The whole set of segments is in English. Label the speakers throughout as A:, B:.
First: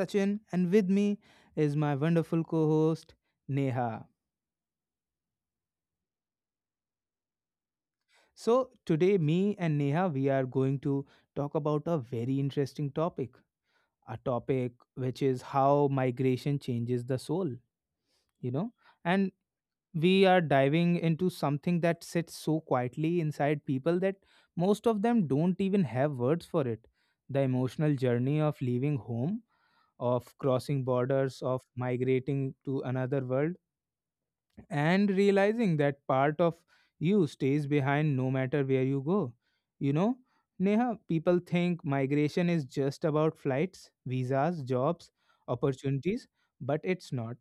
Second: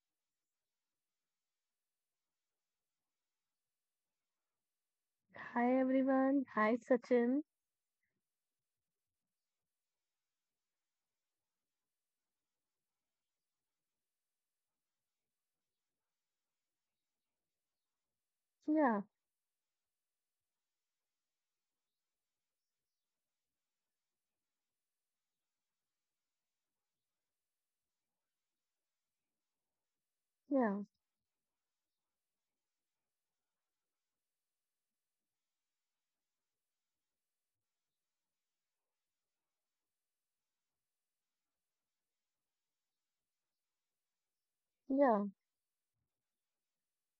A: Sachin, and with me is my wonderful co host, Neha.
B: Hi everyone. Hi Sachin.
A: So, today, me and Neha, we are going to talk about a very interesting topic, a topic which is how migration changes the soul, you know.
B: Yeah,
A: And we are diving into something that sits so quietly inside people that most of them don't even have words for it: the emotional journey of leaving home, of crossing
B: yeah,
A: borders, of migrating to another world, and realizing that part of you stays behind no matter where you go. You know, Neha, people think migration is just about flights, visas, jobs,
B: yeah,
A: opportunities, but it's not.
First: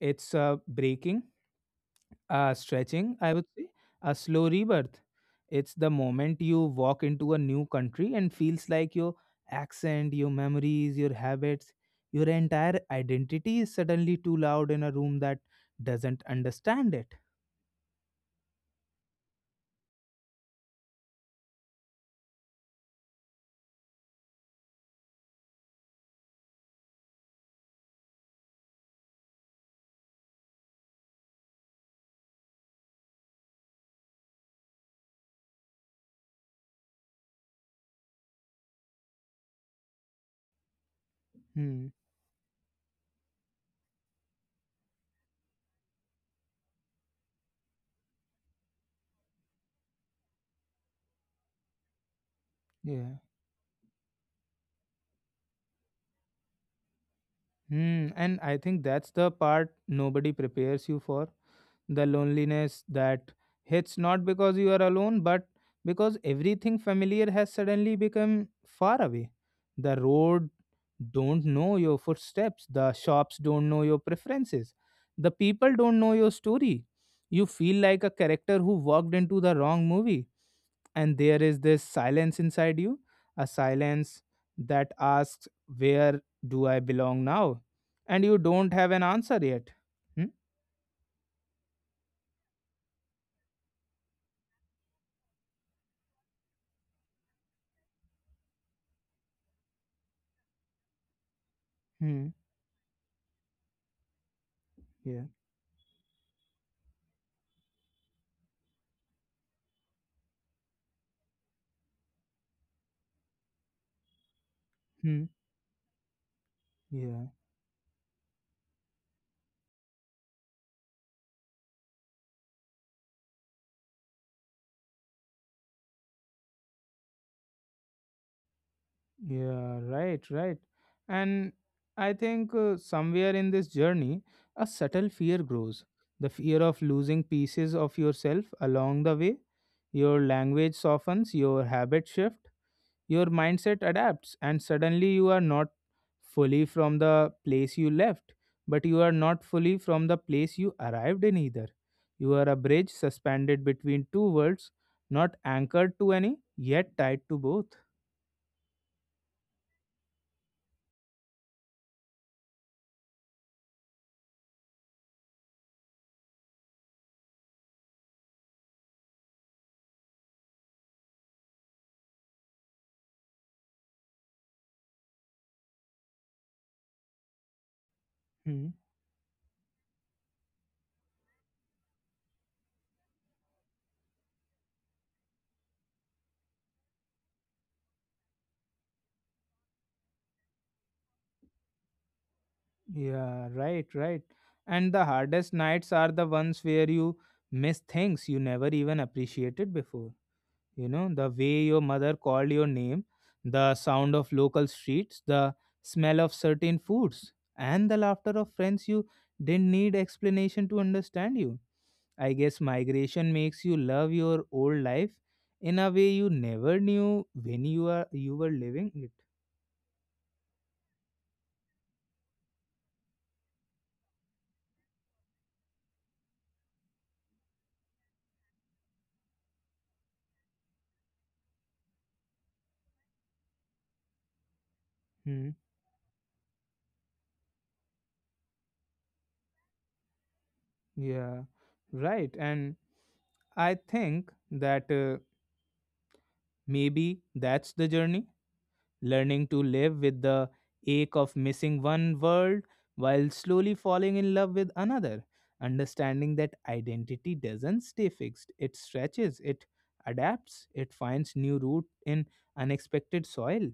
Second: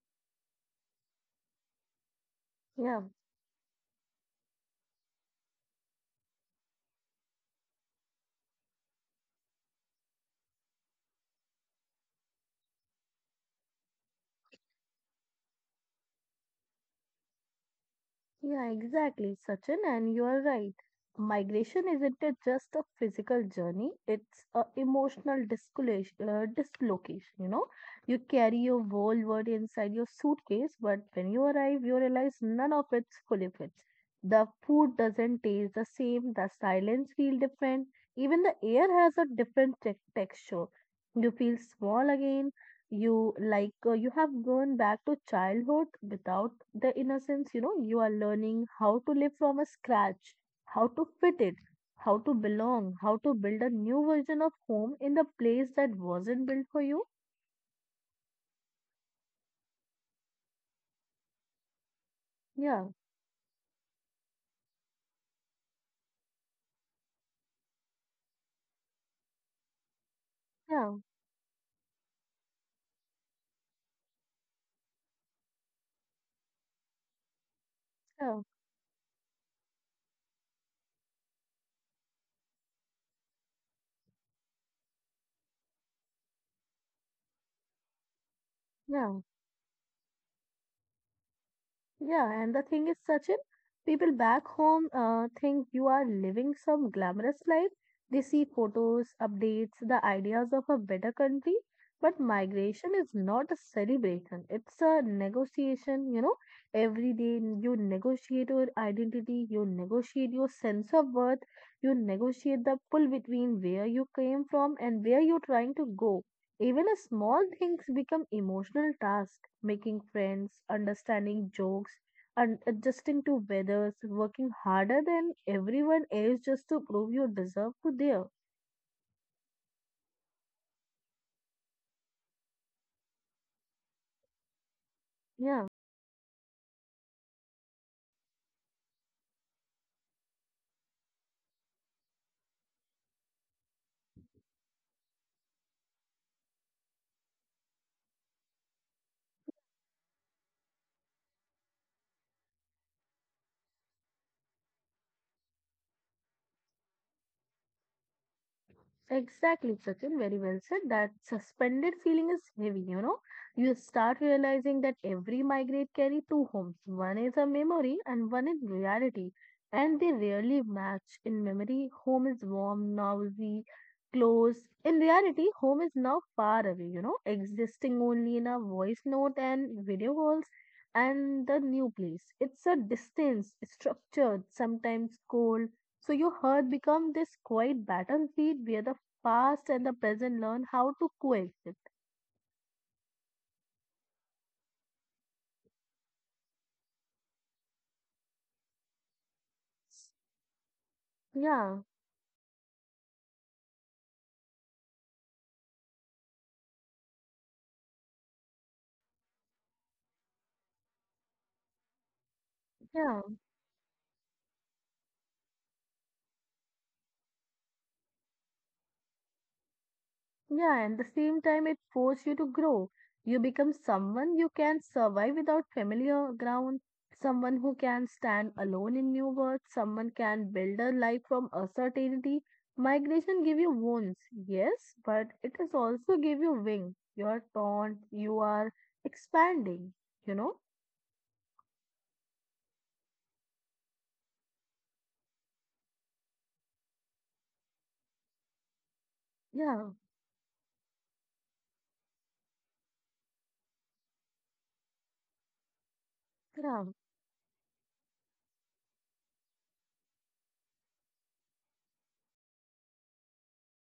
A: It's breaking,
B: yeah,
A: stretching, I would say, a slow rebirth. It's the moment you walk into a new country and feels like your accent, your memories, your habits, your entire identity is suddenly too loud in a room that doesn't understand it.
B: yeah, exactly, Sachin. And you are right. Migration isn't it just a physical journey, it's a emotional dislocation, dislocation, you know. You carry your whole world inside your suitcase, but when you arrive, you realize none of it fully fits. The food doesn't taste the same, the silence feel different, even the air has a different texture. You feel
A: Hmm.
B: small again. You have gone back to childhood without the innocence. You are learning how to live from a scratch, how to fit it, how to belong, how
A: Yeah.
B: to build a new version of home in the place that wasn't built for you.
A: And I think that's the part nobody prepares you for. The
B: Yeah,
A: loneliness that hits not because you are alone, but because everything familiar has suddenly become far away. The road
B: yeah,
A: don't know your footsteps, the shops don't know your preferences, the people don't know your story. You feel like a
B: yeah,
A: character who walked into the wrong movie, and there is this silence inside you, a silence that asks, where do I belong now? And you don't have an
B: yeah.
A: answer yet. Hmm?
B: Yeah, and the thing is, Sachin, people back home think you are living some glamorous life. They see photos, updates, the ideas of a better country. But
A: Hmm.
B: migration is not a celebration, it's a
A: Yeah.
B: negotiation. Every day you negotiate your identity, you negotiate your sense of worth, you negotiate the pull between where you came from and where
A: Hmm.
B: you're trying to go. Even a
A: Yeah.
B: small things become emotional tasks, making friends, understanding jokes, and adjusting to weathers, working harder than everyone else just to prove you deserve to there.
A: Yeah. Right. Right. And I think somewhere in this journey, a subtle fear
B: Yeah.
A: grows: the fear of losing pieces of yourself along the way. Your language softens, your habit shift, your mindset adapts, and suddenly you are not fully from the place you left, but you are not fully from the place you arrived in either. You are a bridge suspended between two worlds, not anchored to any, yet tied to both.
B: Exactly, Sachin. Very well said. That suspended feeling is heavy, you know. You start realizing that every migrate carry two homes. One is a memory and one is reality. And they rarely match. In memory, home is warm, noisy, close. In reality, home is now far away, existing only in a
A: Hmm.
B: voice note and video calls, and the new place. It's a distance, structured, sometimes cold. So your heart becomes this quiet battlefield where the past and the present learn how to coexist.
A: Yeah, right, right. And the hardest nights are the ones where you miss things you never even appreciated before: the way
B: Yeah,
A: your mother called your name, the sound of local streets, the smell of certain foods, and the laughter of friends you didn't need explanation to understand you. I guess
B: yeah,
A: migration makes you love your old life in a way you never knew when you were living it.
B: yeah. And the same time, it forces you to grow. You become someone you can survive without familiar ground, someone who can stand alone in new worlds, someone can build a life from uncertainty. Migration give you wounds, yes, but it
A: Hmm.
B: is also give you wings. You are torn, you are expanding, you know?
A: Yeah, right, and I think that maybe that's the journey, learning to
B: Yeah,
A: live with the ache of missing one world while slowly falling in love with another, understanding that
B: yeah.
A: identity doesn't stay fixed, it stretches, it adapts, it finds new root in unexpected soil.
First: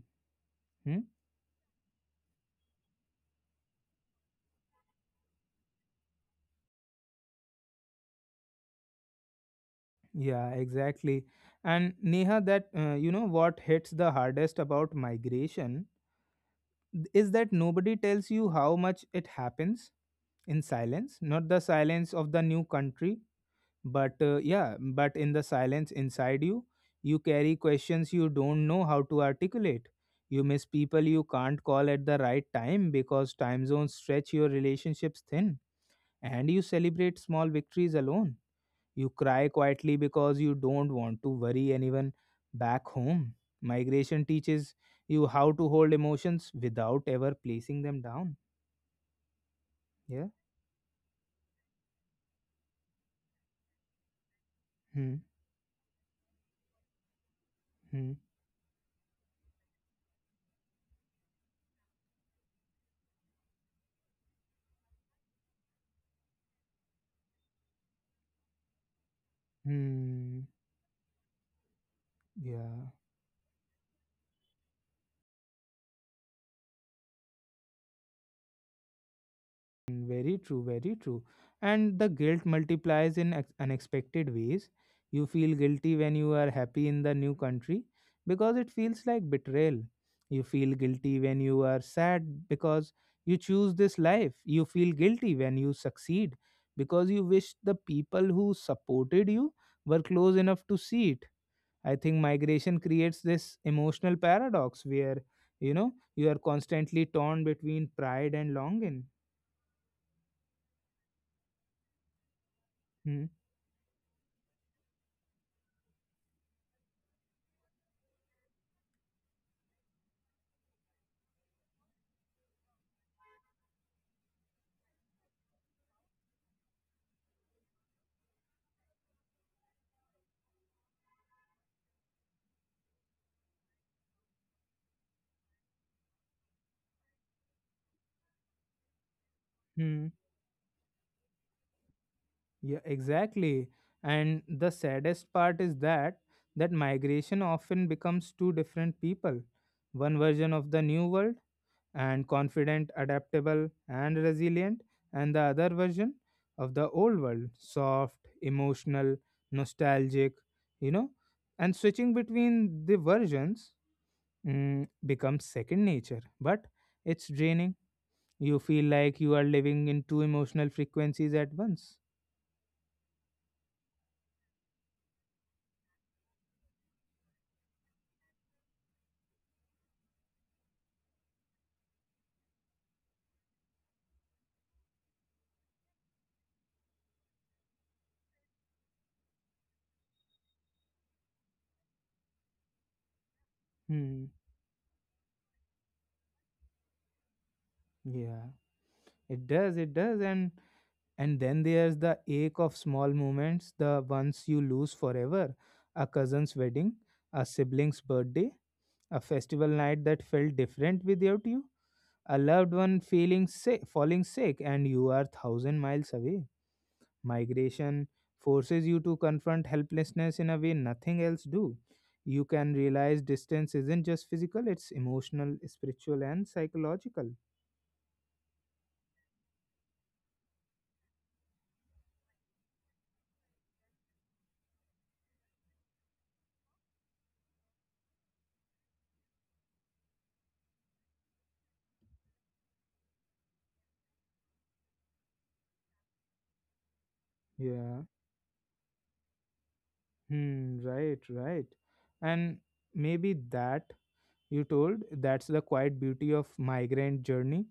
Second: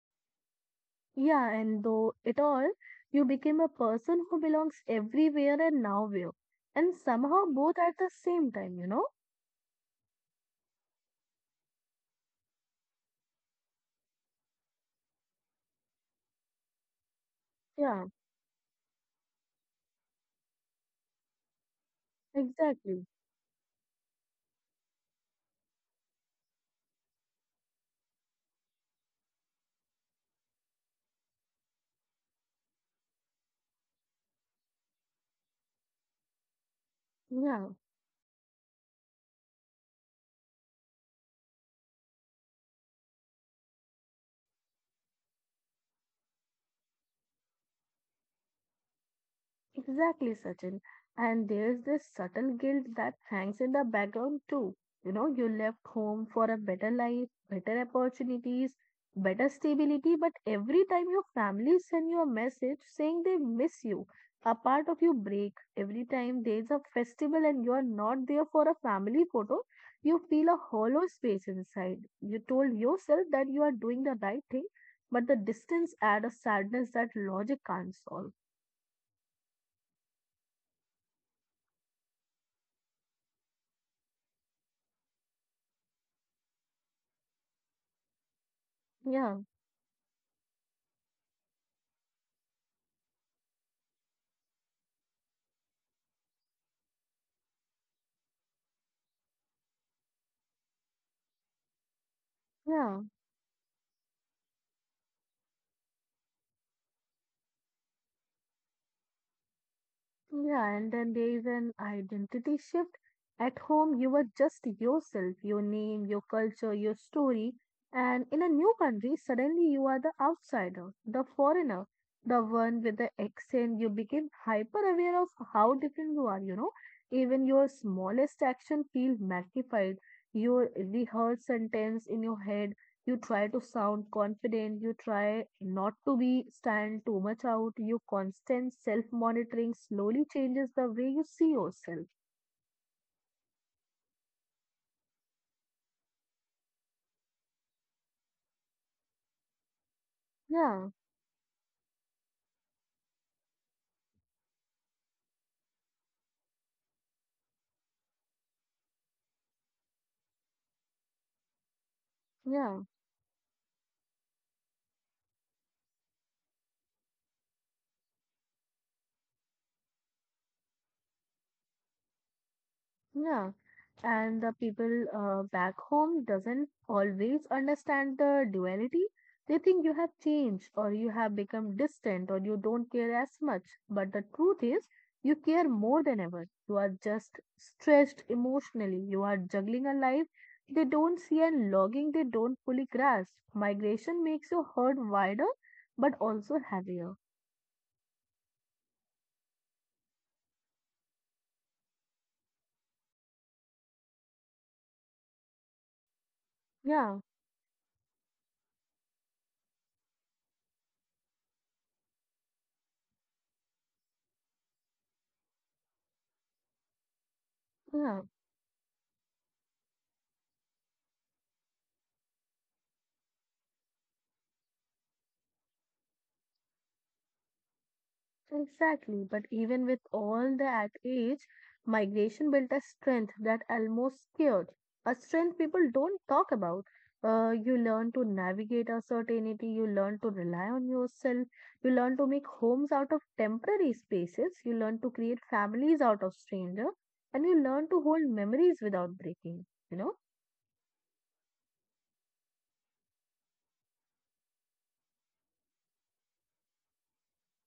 A: Hmm?
B: Yeah, and though it all, you became a person who belongs everywhere and nowhere, and somehow both at the same time, you know?
A: Yeah, exactly. And Neha, that you know what hits the hardest about migration is that nobody
B: Yeah,
A: tells you how much it happens in silence, not the silence of the new
B: exactly.
A: country, but in the silence inside you. You carry questions you don't know how to articulate. You miss people you can't call at the right time because time zones stretch your relationships thin, and you celebrate small
B: Yeah.
A: victories alone. You cry quietly because you don't want to worry anyone back home. Migration teaches you how to hold emotions without ever placing them down. Yeah.
B: Exactly, Sachin. And there's this subtle guilt that hangs in the background too.
A: Hmm.
B: You left home for a better life, better
A: Hmm.
B: opportunities, better stability, but every time your family send you a message saying they miss you, a part of you break. Every time there's a festival and you're not there for a family photo, you
A: Hmm.
B: feel a hollow space inside. You told
A: Yeah.
B: yourself that you are doing the right thing, but the distance adds a sadness that logic can't solve.
A: Very true, very true. And the guilt multiplies in unexpected ways. You feel guilty when you are happy in the new country because it feels like
B: Yeah,
A: betrayal. You feel guilty when you are sad because you choose this life. You feel guilty when you succeed because you wish the people who supported you were close enough to see it. I think migration
B: yeah.
A: creates this emotional paradox where, you are constantly torn between pride and longing.
B: Yeah, and then there is an identity shift.
A: Hmm.
B: At home, you are just yourself, your name, your culture, your story. And in a new country, suddenly you are the outsider, the foreigner, the one with the accent. You become hyper aware of how different you are. Even your smallest action feels magnified. Your rehearsed sentence in your head, you try to sound confident, you try not to be stand too much out, your constant self monitoring
A: Hmm.
B: slowly changes the way you see yourself.
A: Yeah, exactly. And the saddest part is that migration often becomes two different people. One version of the
B: Yeah,
A: new world, and confident, adaptable, and resilient, and the other version of the old world, soft, emotional, nostalgic, you know. And switching
B: yeah.
A: between the versions becomes second nature, but it's draining. You feel like you are living in two emotional frequencies at once.
B: Yeah, and the people back home doesn't always understand the duality. They think you have changed or you have become distant or you don't care as much. But the truth is, you care more than ever. You are just stretched emotionally. You are juggling a life they don't see and logging they don't fully grasp. Migration
A: Hmm.
B: makes your heart wider but also heavier.
A: Yeah, it does, and then there's the ache of small moments, the ones you lose forever. A cousin's wedding,
B: Yeah,
A: a sibling's birthday, a festival night that felt different without you, a loved one feeling sick, falling sick, and you are thousand miles away. Migration
B: yeah.
A: forces you to confront helplessness in a way nothing else do. You can realize distance isn't just physical; it's emotional, spiritual, and psychological.
B: Exactly, but even with all that age, migration built a strength that almost scared. A strength people don't talk about. You learn to navigate uncertainty, you learn to rely on yourself, you learn to make homes out of temporary spaces, you learn to create families out of stranger, and you learn
A: Yeah.
B: to hold memories without breaking, you know?
A: Hmm, right, right. And maybe that you told that's the quiet beauty of migrant journey,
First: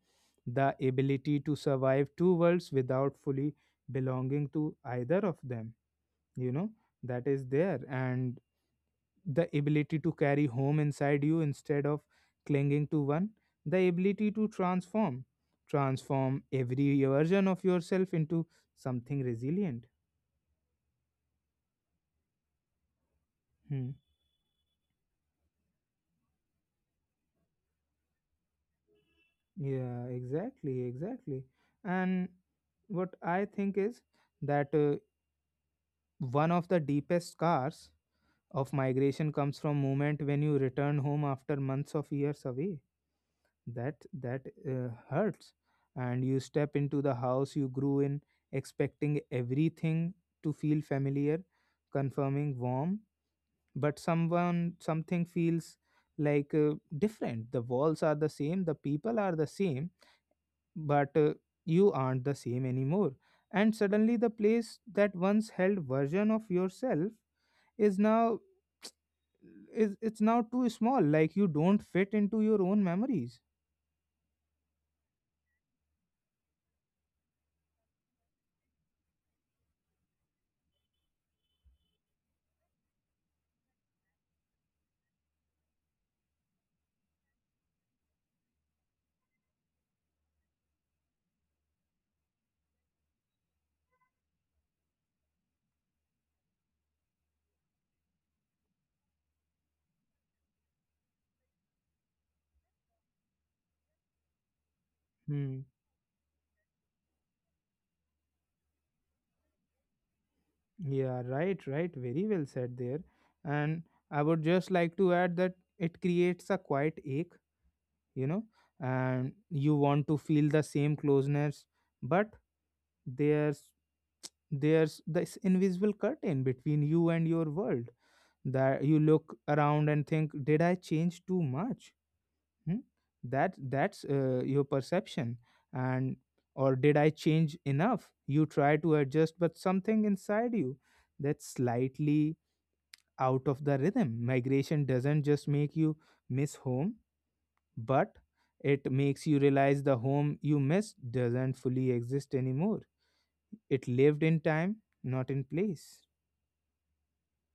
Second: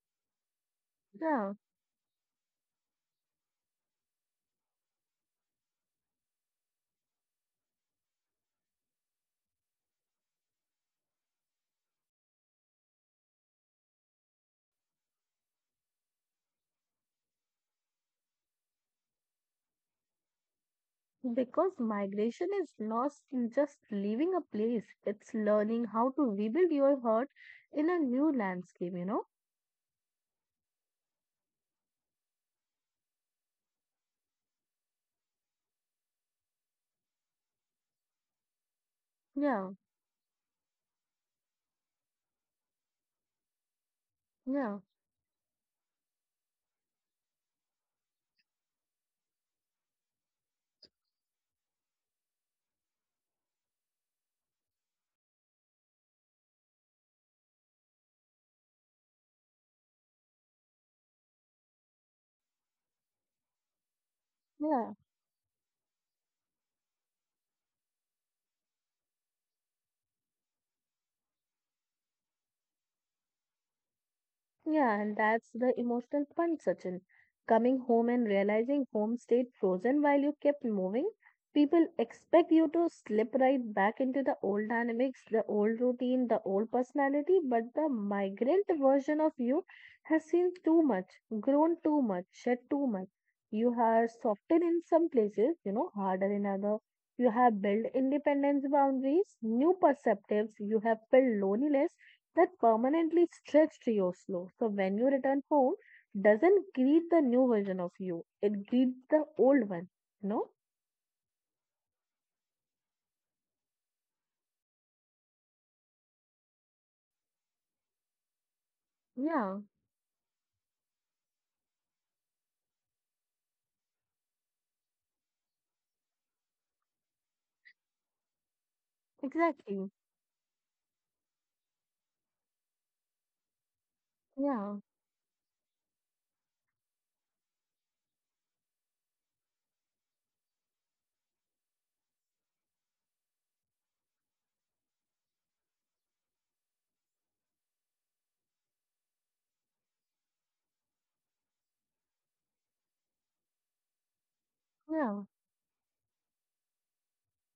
A: the ability
B: Yeah.
A: to survive two worlds without fully belonging to either of them, you know, that is there, and the ability to carry home inside you instead of clinging to one, the ability to transform, every version of yourself into something resilient.
B: Because migration is lost in just
A: Hmm.
B: leaving a place. It's learning how to rebuild your heart in a new landscape, you know?
A: Yeah, exactly, exactly. And what I think is that one of the deepest scars of migration comes
B: Yeah,
A: from moment when you return home after months of years away. That that
B: yeah,
A: uh, hurts, and you step into the house you grew in, expecting everything to feel familiar, confirming warm, but someone something feels different. The walls are the same, the people are the same, but you aren't the same anymore, and suddenly the place
B: yeah.
A: that once held version of yourself is now is it's now too small, like you don't fit into your own memories.
B: Yeah, and that's the emotional punch, Sachin. Coming home and realizing home stayed frozen while you kept moving, people expect you to slip right back into the old dynamics, the old routine, the old personality, but the migrant version of you has seen too much, grown too much, shed too much. You have softened in some places, harder in other. You have built independence boundaries, new perceptives. You have felt loneliness that permanently stretched your slow. So when you return
A: Hmm.
B: home, doesn't greet the new version of you. It greets the old one. No?
A: Yeah, right, right, very well said there. And I would just like to add that it creates a quiet ache. you know and
B: Yeah,
A: you want to feel the same closeness, but there's there's this invisible curtain between you and your world, that you look
B: exactly.
A: around and think, did I change too much? Hmm? That's your
B: Yeah,
A: perception. And, or did I change enough? You try to adjust, but something inside you, that's slightly out of the rhythm. Migration doesn't just make you miss home, but it makes you realize the home you miss doesn't fully exist anymore. It lived in time,
B: yeah.
A: not in place.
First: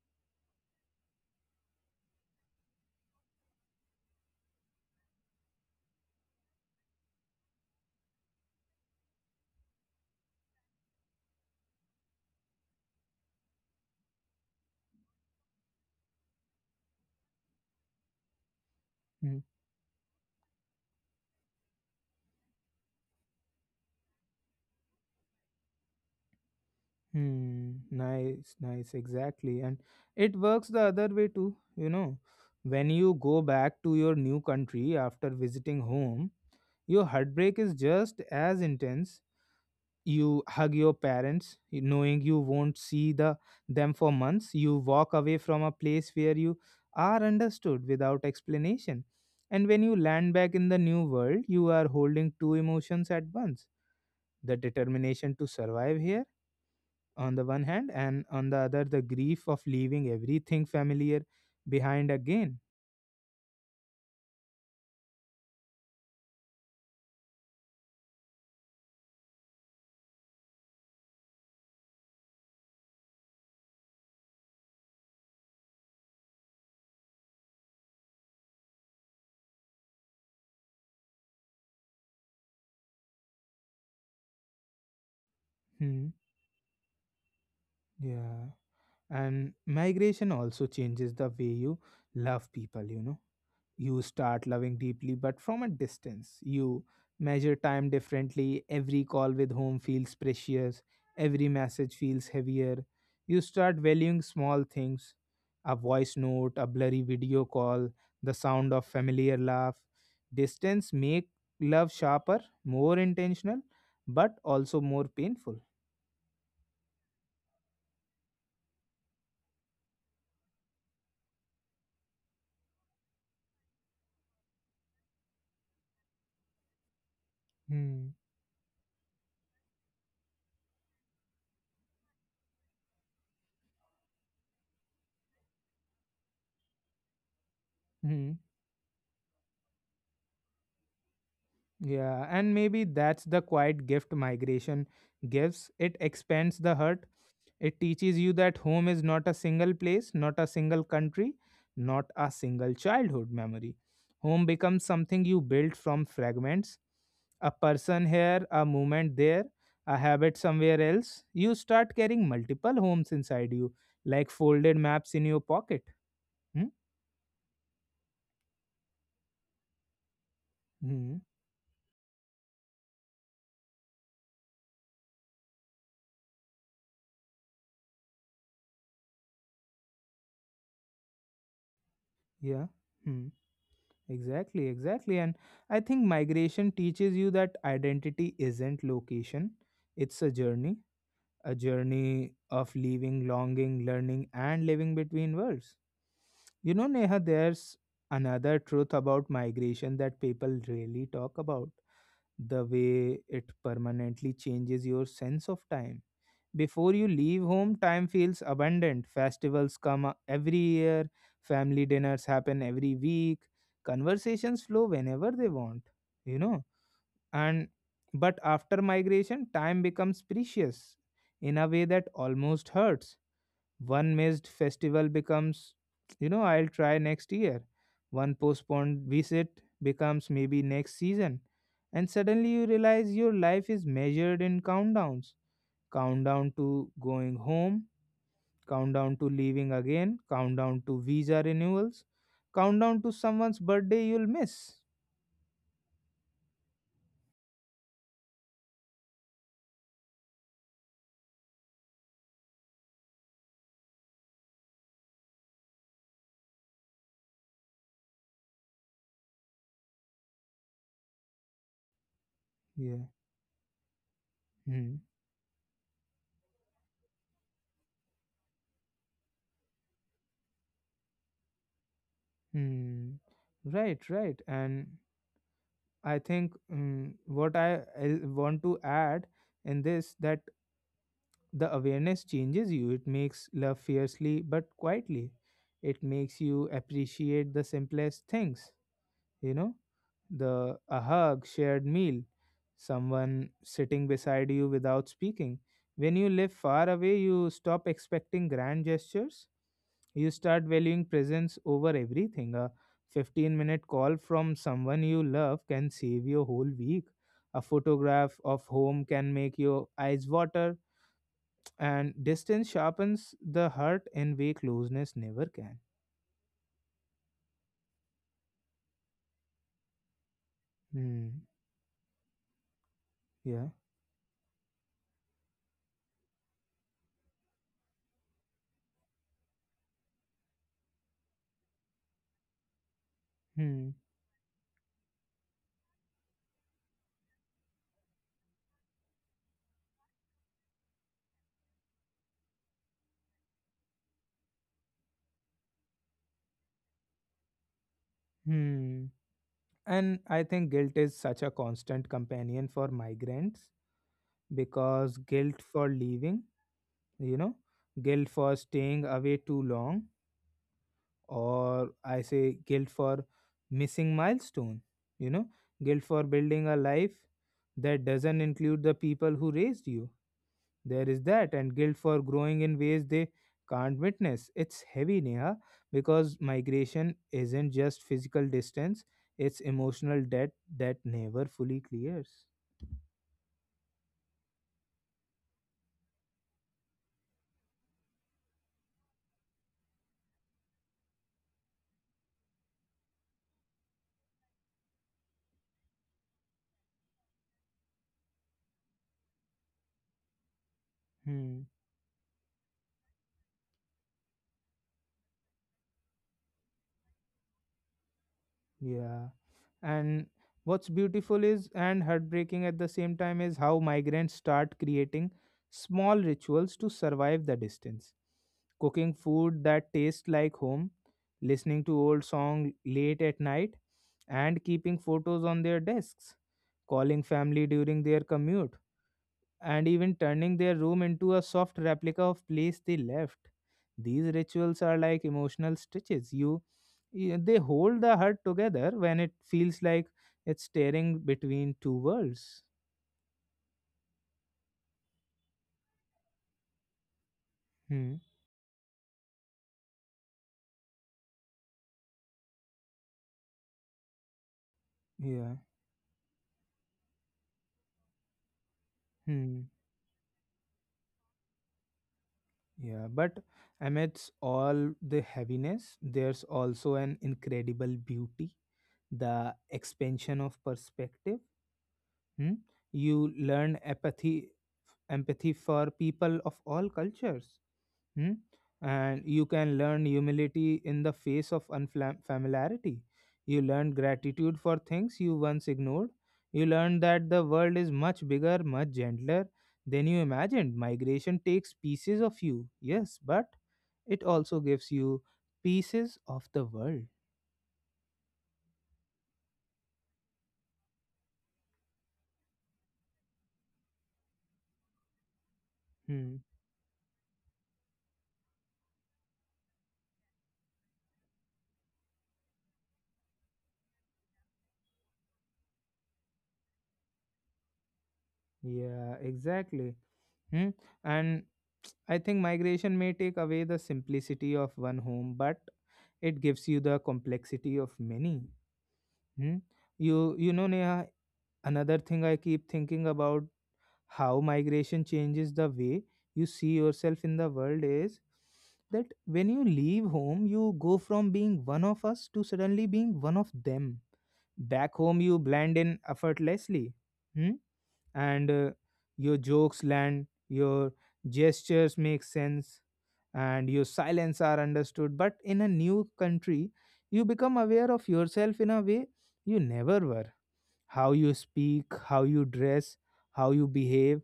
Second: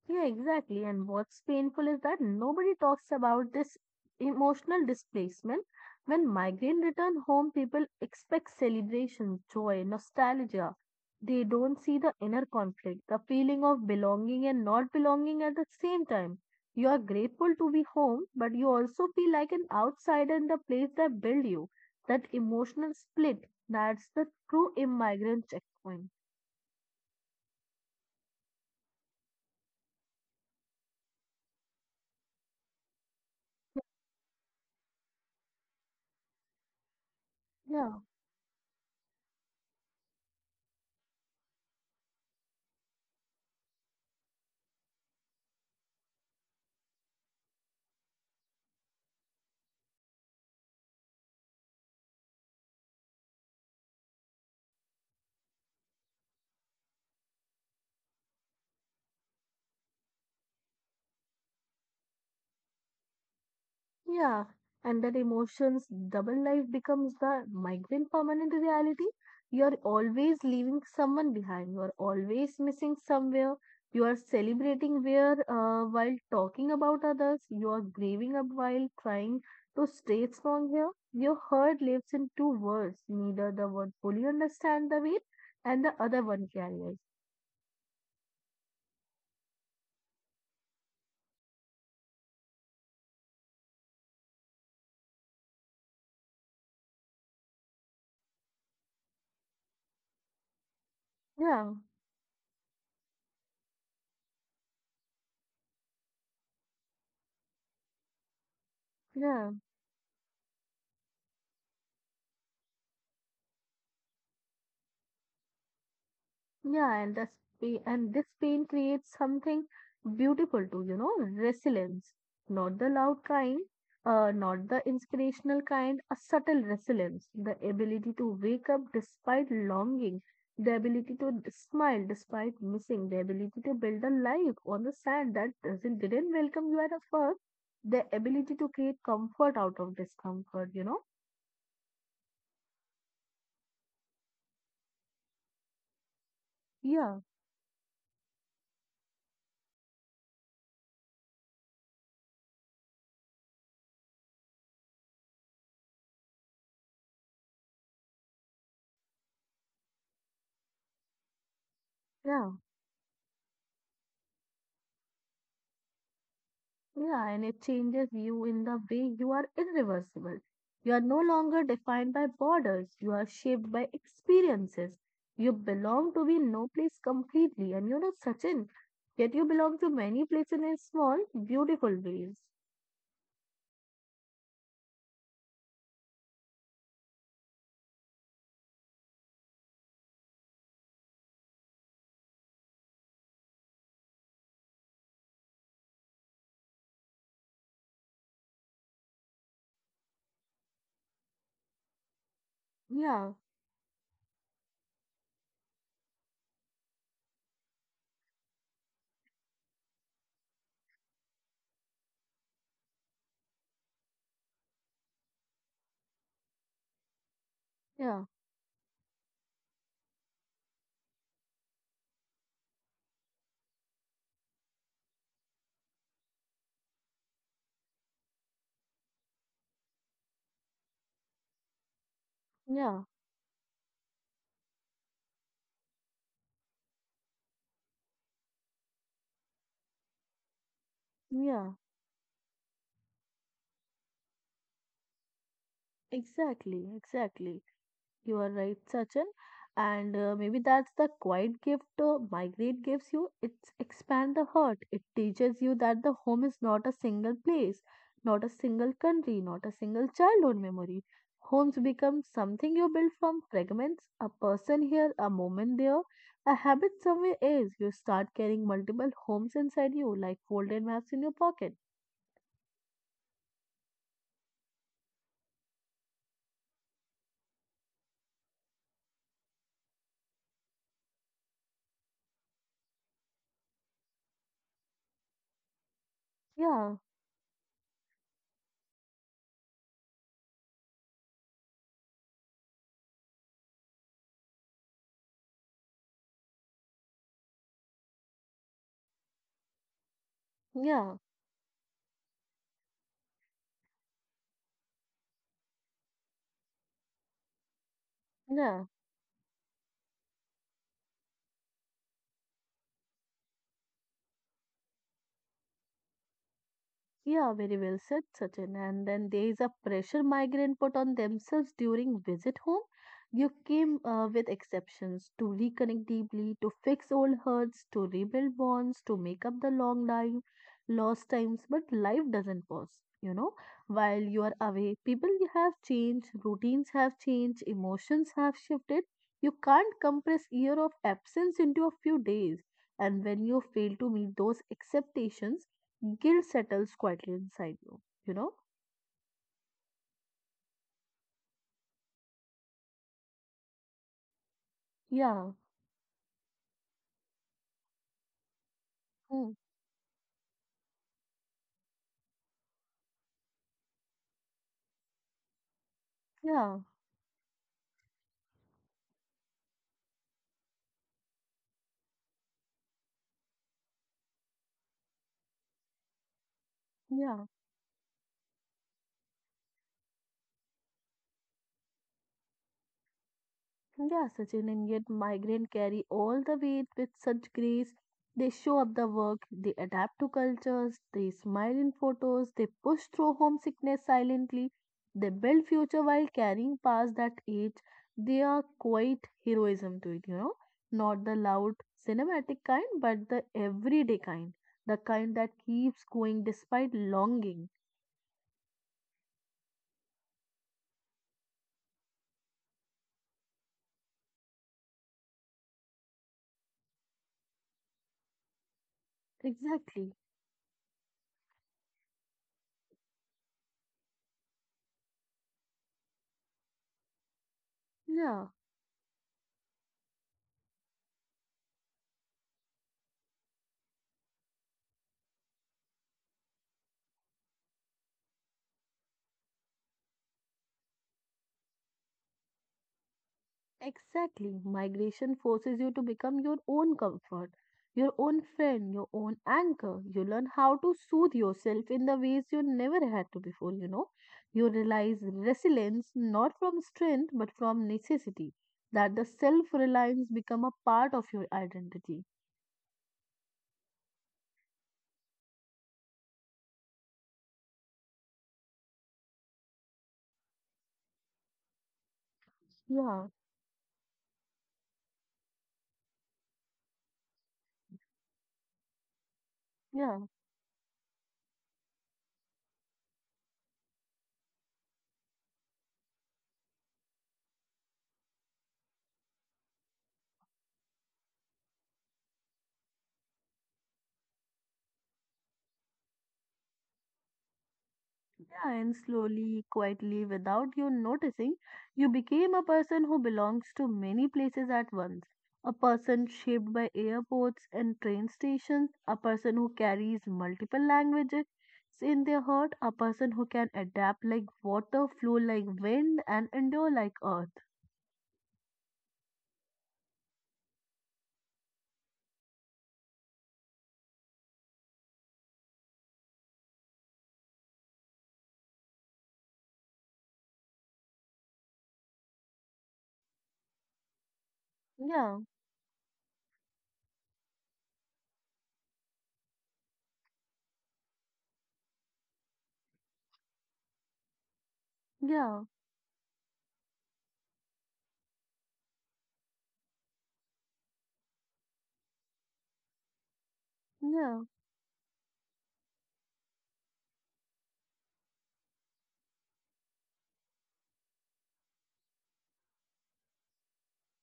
B: Yeah, exactly. And what's painful is that nobody talks about this emotional displacement. When migrant return home, people expect celebration, joy, nostalgia. They don't see the inner conflict, the feeling of belonging and not belonging at the same time. You are grateful to be home, but you also feel
A: Hmm.
B: like an outsider in the place that built you. That emotional split, that's the true immigrant checkpoint.
A: Hmm, nice, nice, exactly. And it works the other way too. When you go back to your new country after visiting home, your heartbreak is
B: Yeah.
A: just as intense. You hug your parents, knowing you won't see them for months. You walk away from a place where you are understood without explanation. And when you land back in the new world, you are holding two emotions at once. The determination to survive here on the one hand, and on the other, the grief of leaving everything familiar behind again.
B: Yeah, and that emotions double life becomes the migrant permanent reality. You're always leaving someone behind. You're always missing somewhere. You are celebrating where while talking about others. You are grieving up while trying to stay strong here. Your hurt lives in two words. Neither the one fully understand the weight and the
A: Hmm.
B: other one carries.
A: Yeah. And migration also changes the way you love people. You start loving deeply, but from a distance. You measure time differently. Every call with home feels precious. Every
B: Yeah,
A: message feels heavier. You start valuing small things: a voice note, a blurry video call, the sound of familiar
B: yeah.
A: laugh. Distance make love sharper, more intentional, but also more painful.
B: Yeah, and this pain creates something beautiful too, resilience. Not the loud kind, not the inspirational kind, a subtle resilience, the ability
A: Hmm.
B: to wake up despite longing, the ability to smile despite missing, the ability to build a life on the sand that doesn't didn't welcome you at first, the
A: Hmm.
B: ability to create comfort out of discomfort, you know?
A: Yeah, and maybe that's the quiet gift migration gives. It expands the hurt
B: Yeah.
A: It teaches you that home is not a single place, not a single country, not a single childhood memory. Home becomes something you build from fragments: a person here, a moment there, a habit somewhere else. You start carrying
B: Yeah.
A: multiple homes inside you, like folded maps in your pocket. Hmm?
B: Yeah, and it changes you in the way you are irreversible. You are no
A: Hmm.
B: longer defined by borders, you are shaped by experiences. You belong to be no place completely, and you're not Sachin. Yet you belong to many places in small, beautiful ways.
A: Yeah. Hmm. Exactly, exactly. And I think migration teaches you that identity isn't location, it's a journey, a journey of leaving, longing, learning, and living between worlds. You know, Neha, there's another truth about migration that people rarely talk about, the way
B: Yeah,
A: it permanently changes your sense of time. Before you leave home, time feels abundant. Festivals come every year, family dinners happen every week, conversations flow whenever they want, you know and
B: yeah,
A: but after migration time becomes precious in a way that almost hurts. One missed festival becomes, you know, I'll try next year. One postponed visit becomes, maybe next season. And suddenly you
B: yeah,
A: realize your life is measured in countdowns: countdown to going home, countdown to leaving again, countdown to visa
B: yeah,
A: renewals, countdown to someone's birthday you'll miss.
B: exactly, exactly. You are right, Sachin. And maybe that's the quiet gift migrate gives you. It's expand the heart. It teaches you that the home is not a single place, not a single country, not a single childhood memory. Homes become something you
A: Yeah.
B: build from fragments, a person
A: Hmm.
B: here, a moment there, a habit somewhere else. You start carrying multiple homes inside you, like folded maps in your pocket.
A: Hmm. Right, right. And I think what I want to add in this, that the awareness changes you. It makes love fiercely but quietly. It makes you
B: Yeah,
A: appreciate the simplest things, you know, the a hug, shared meal, someone sitting beside you without speaking. When you live far away, you stop expecting grand gestures. You start valuing
B: yeah,
A: presence over everything. A 15-minute call from someone you love can save your whole week. A photograph of
B: yeah.
A: home can make your eyes water, and distance sharpens the heart in way closeness never can.
B: Yeah, very well said, Sachin. And then there is a pressure migrant put on
A: Hmm.
B: themselves during visit home. You
A: Yeah.
B: came with exceptions to reconnect deeply, to fix old hurts, to rebuild bonds, to make up the long life, lost times. But life doesn't pause. You know,
A: Hmm.
B: while you are away, people have changed, routines have changed, emotions have shifted. You can't compress year of absence into a few days. And when you fail to meet those expectations, guilt settles quietly inside you, you know?
A: Hmm. And I think guilt is such a constant companion for migrants because
B: Yeah.
A: guilt for leaving, you know, guilt for staying away
B: Hmm.
A: too long or I say guilt for missing milestone, you know, guilt for building a
B: Yeah,
A: life that doesn't include the people who raised you. There is that, and guilt for growing in ways they can't witness. It's heavy, Neha, because migration
B: yeah,
A: isn't just physical distance, it's emotional debt that never fully clears.
B: yeah, Sachin. And yet, migrant carry all the weight with such grace. They show up the work, they adapt to cultures, they smile in photos, they push through homesickness silently, they build future while carrying past that age. They are quite heroism to it, you know? Not the
A: Hmm.
B: loud cinematic kind, but the everyday kind, the kind that keeps going despite longing.
A: Yeah. And what's beautiful is and heartbreaking at the same time is how migrants start creating small rituals to survive the distance. Cooking food that
B: Exactly.
A: tastes like home, listening to old song late at night, and keeping photos on their desks, calling family during their
B: Yeah,
A: commute and even turning their room into a soft replica of place they left, these rituals are like emotional stitches, they hold the heart together when it feels like it's tearing between two worlds.
B: exactly. Migration forces you to become your own comfort,
A: Hmm.
B: your own friend, your own anchor. You learn how to soothe yourself in the ways you never had to before, you know. You realize
A: Yeah.
B: resilience not from strength but from necessity, that the
A: Hmm.
B: self reliance become a part of your identity.
A: Yeah, but amidst all the heaviness there's also an incredible beauty, the expansion of perspective. Hmm?
B: Yeah,
A: You learn empathy, empathy for people of all cultures. Hmm? And you can learn
B: yeah.
A: humility in the face of unfamiliarity. You learn gratitude for things you once ignored. You learn that the world is much bigger, much gentler than you imagined. Migration takes pieces of you, yes, but it also gives you pieces of the world.
B: Yeah, and slowly, quietly, without you noticing, you became a person who belongs to many places at once. A person
A: Hmm.
B: shaped by airports and train stations, a person who carries multiple languages in their heart, a person who can adapt like water, flow like wind, and endure like earth.
A: Yeah, exactly. Hmm. And I think migration may take away the simplicity of one home, but it gives you the complexity of many. Hmm. You know Neha, another thing I keep thinking about, how migration
B: Yeah,
A: changes the way you see yourself in the world is that when you leave home, you go from being one of us to suddenly being one of them. Back home, you
B: yeah,
A: blend in effortlessly. Hmm? And your jokes land, your gestures make sense, and your silence
B: yeah,
A: are understood. But in a new country, you become aware of yourself in a way you never were, how you speak, how you dress, how you behave,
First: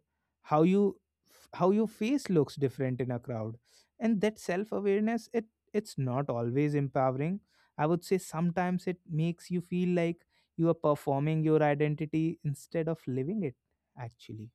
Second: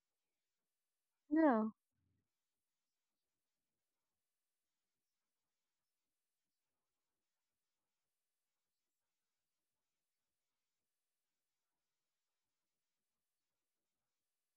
A: how you,
B: yeah.
A: how your face looks different in a crowd, and that self awareness, it's not always empowering. I would say sometimes it makes you feel like you are performing your identity instead of living it actually.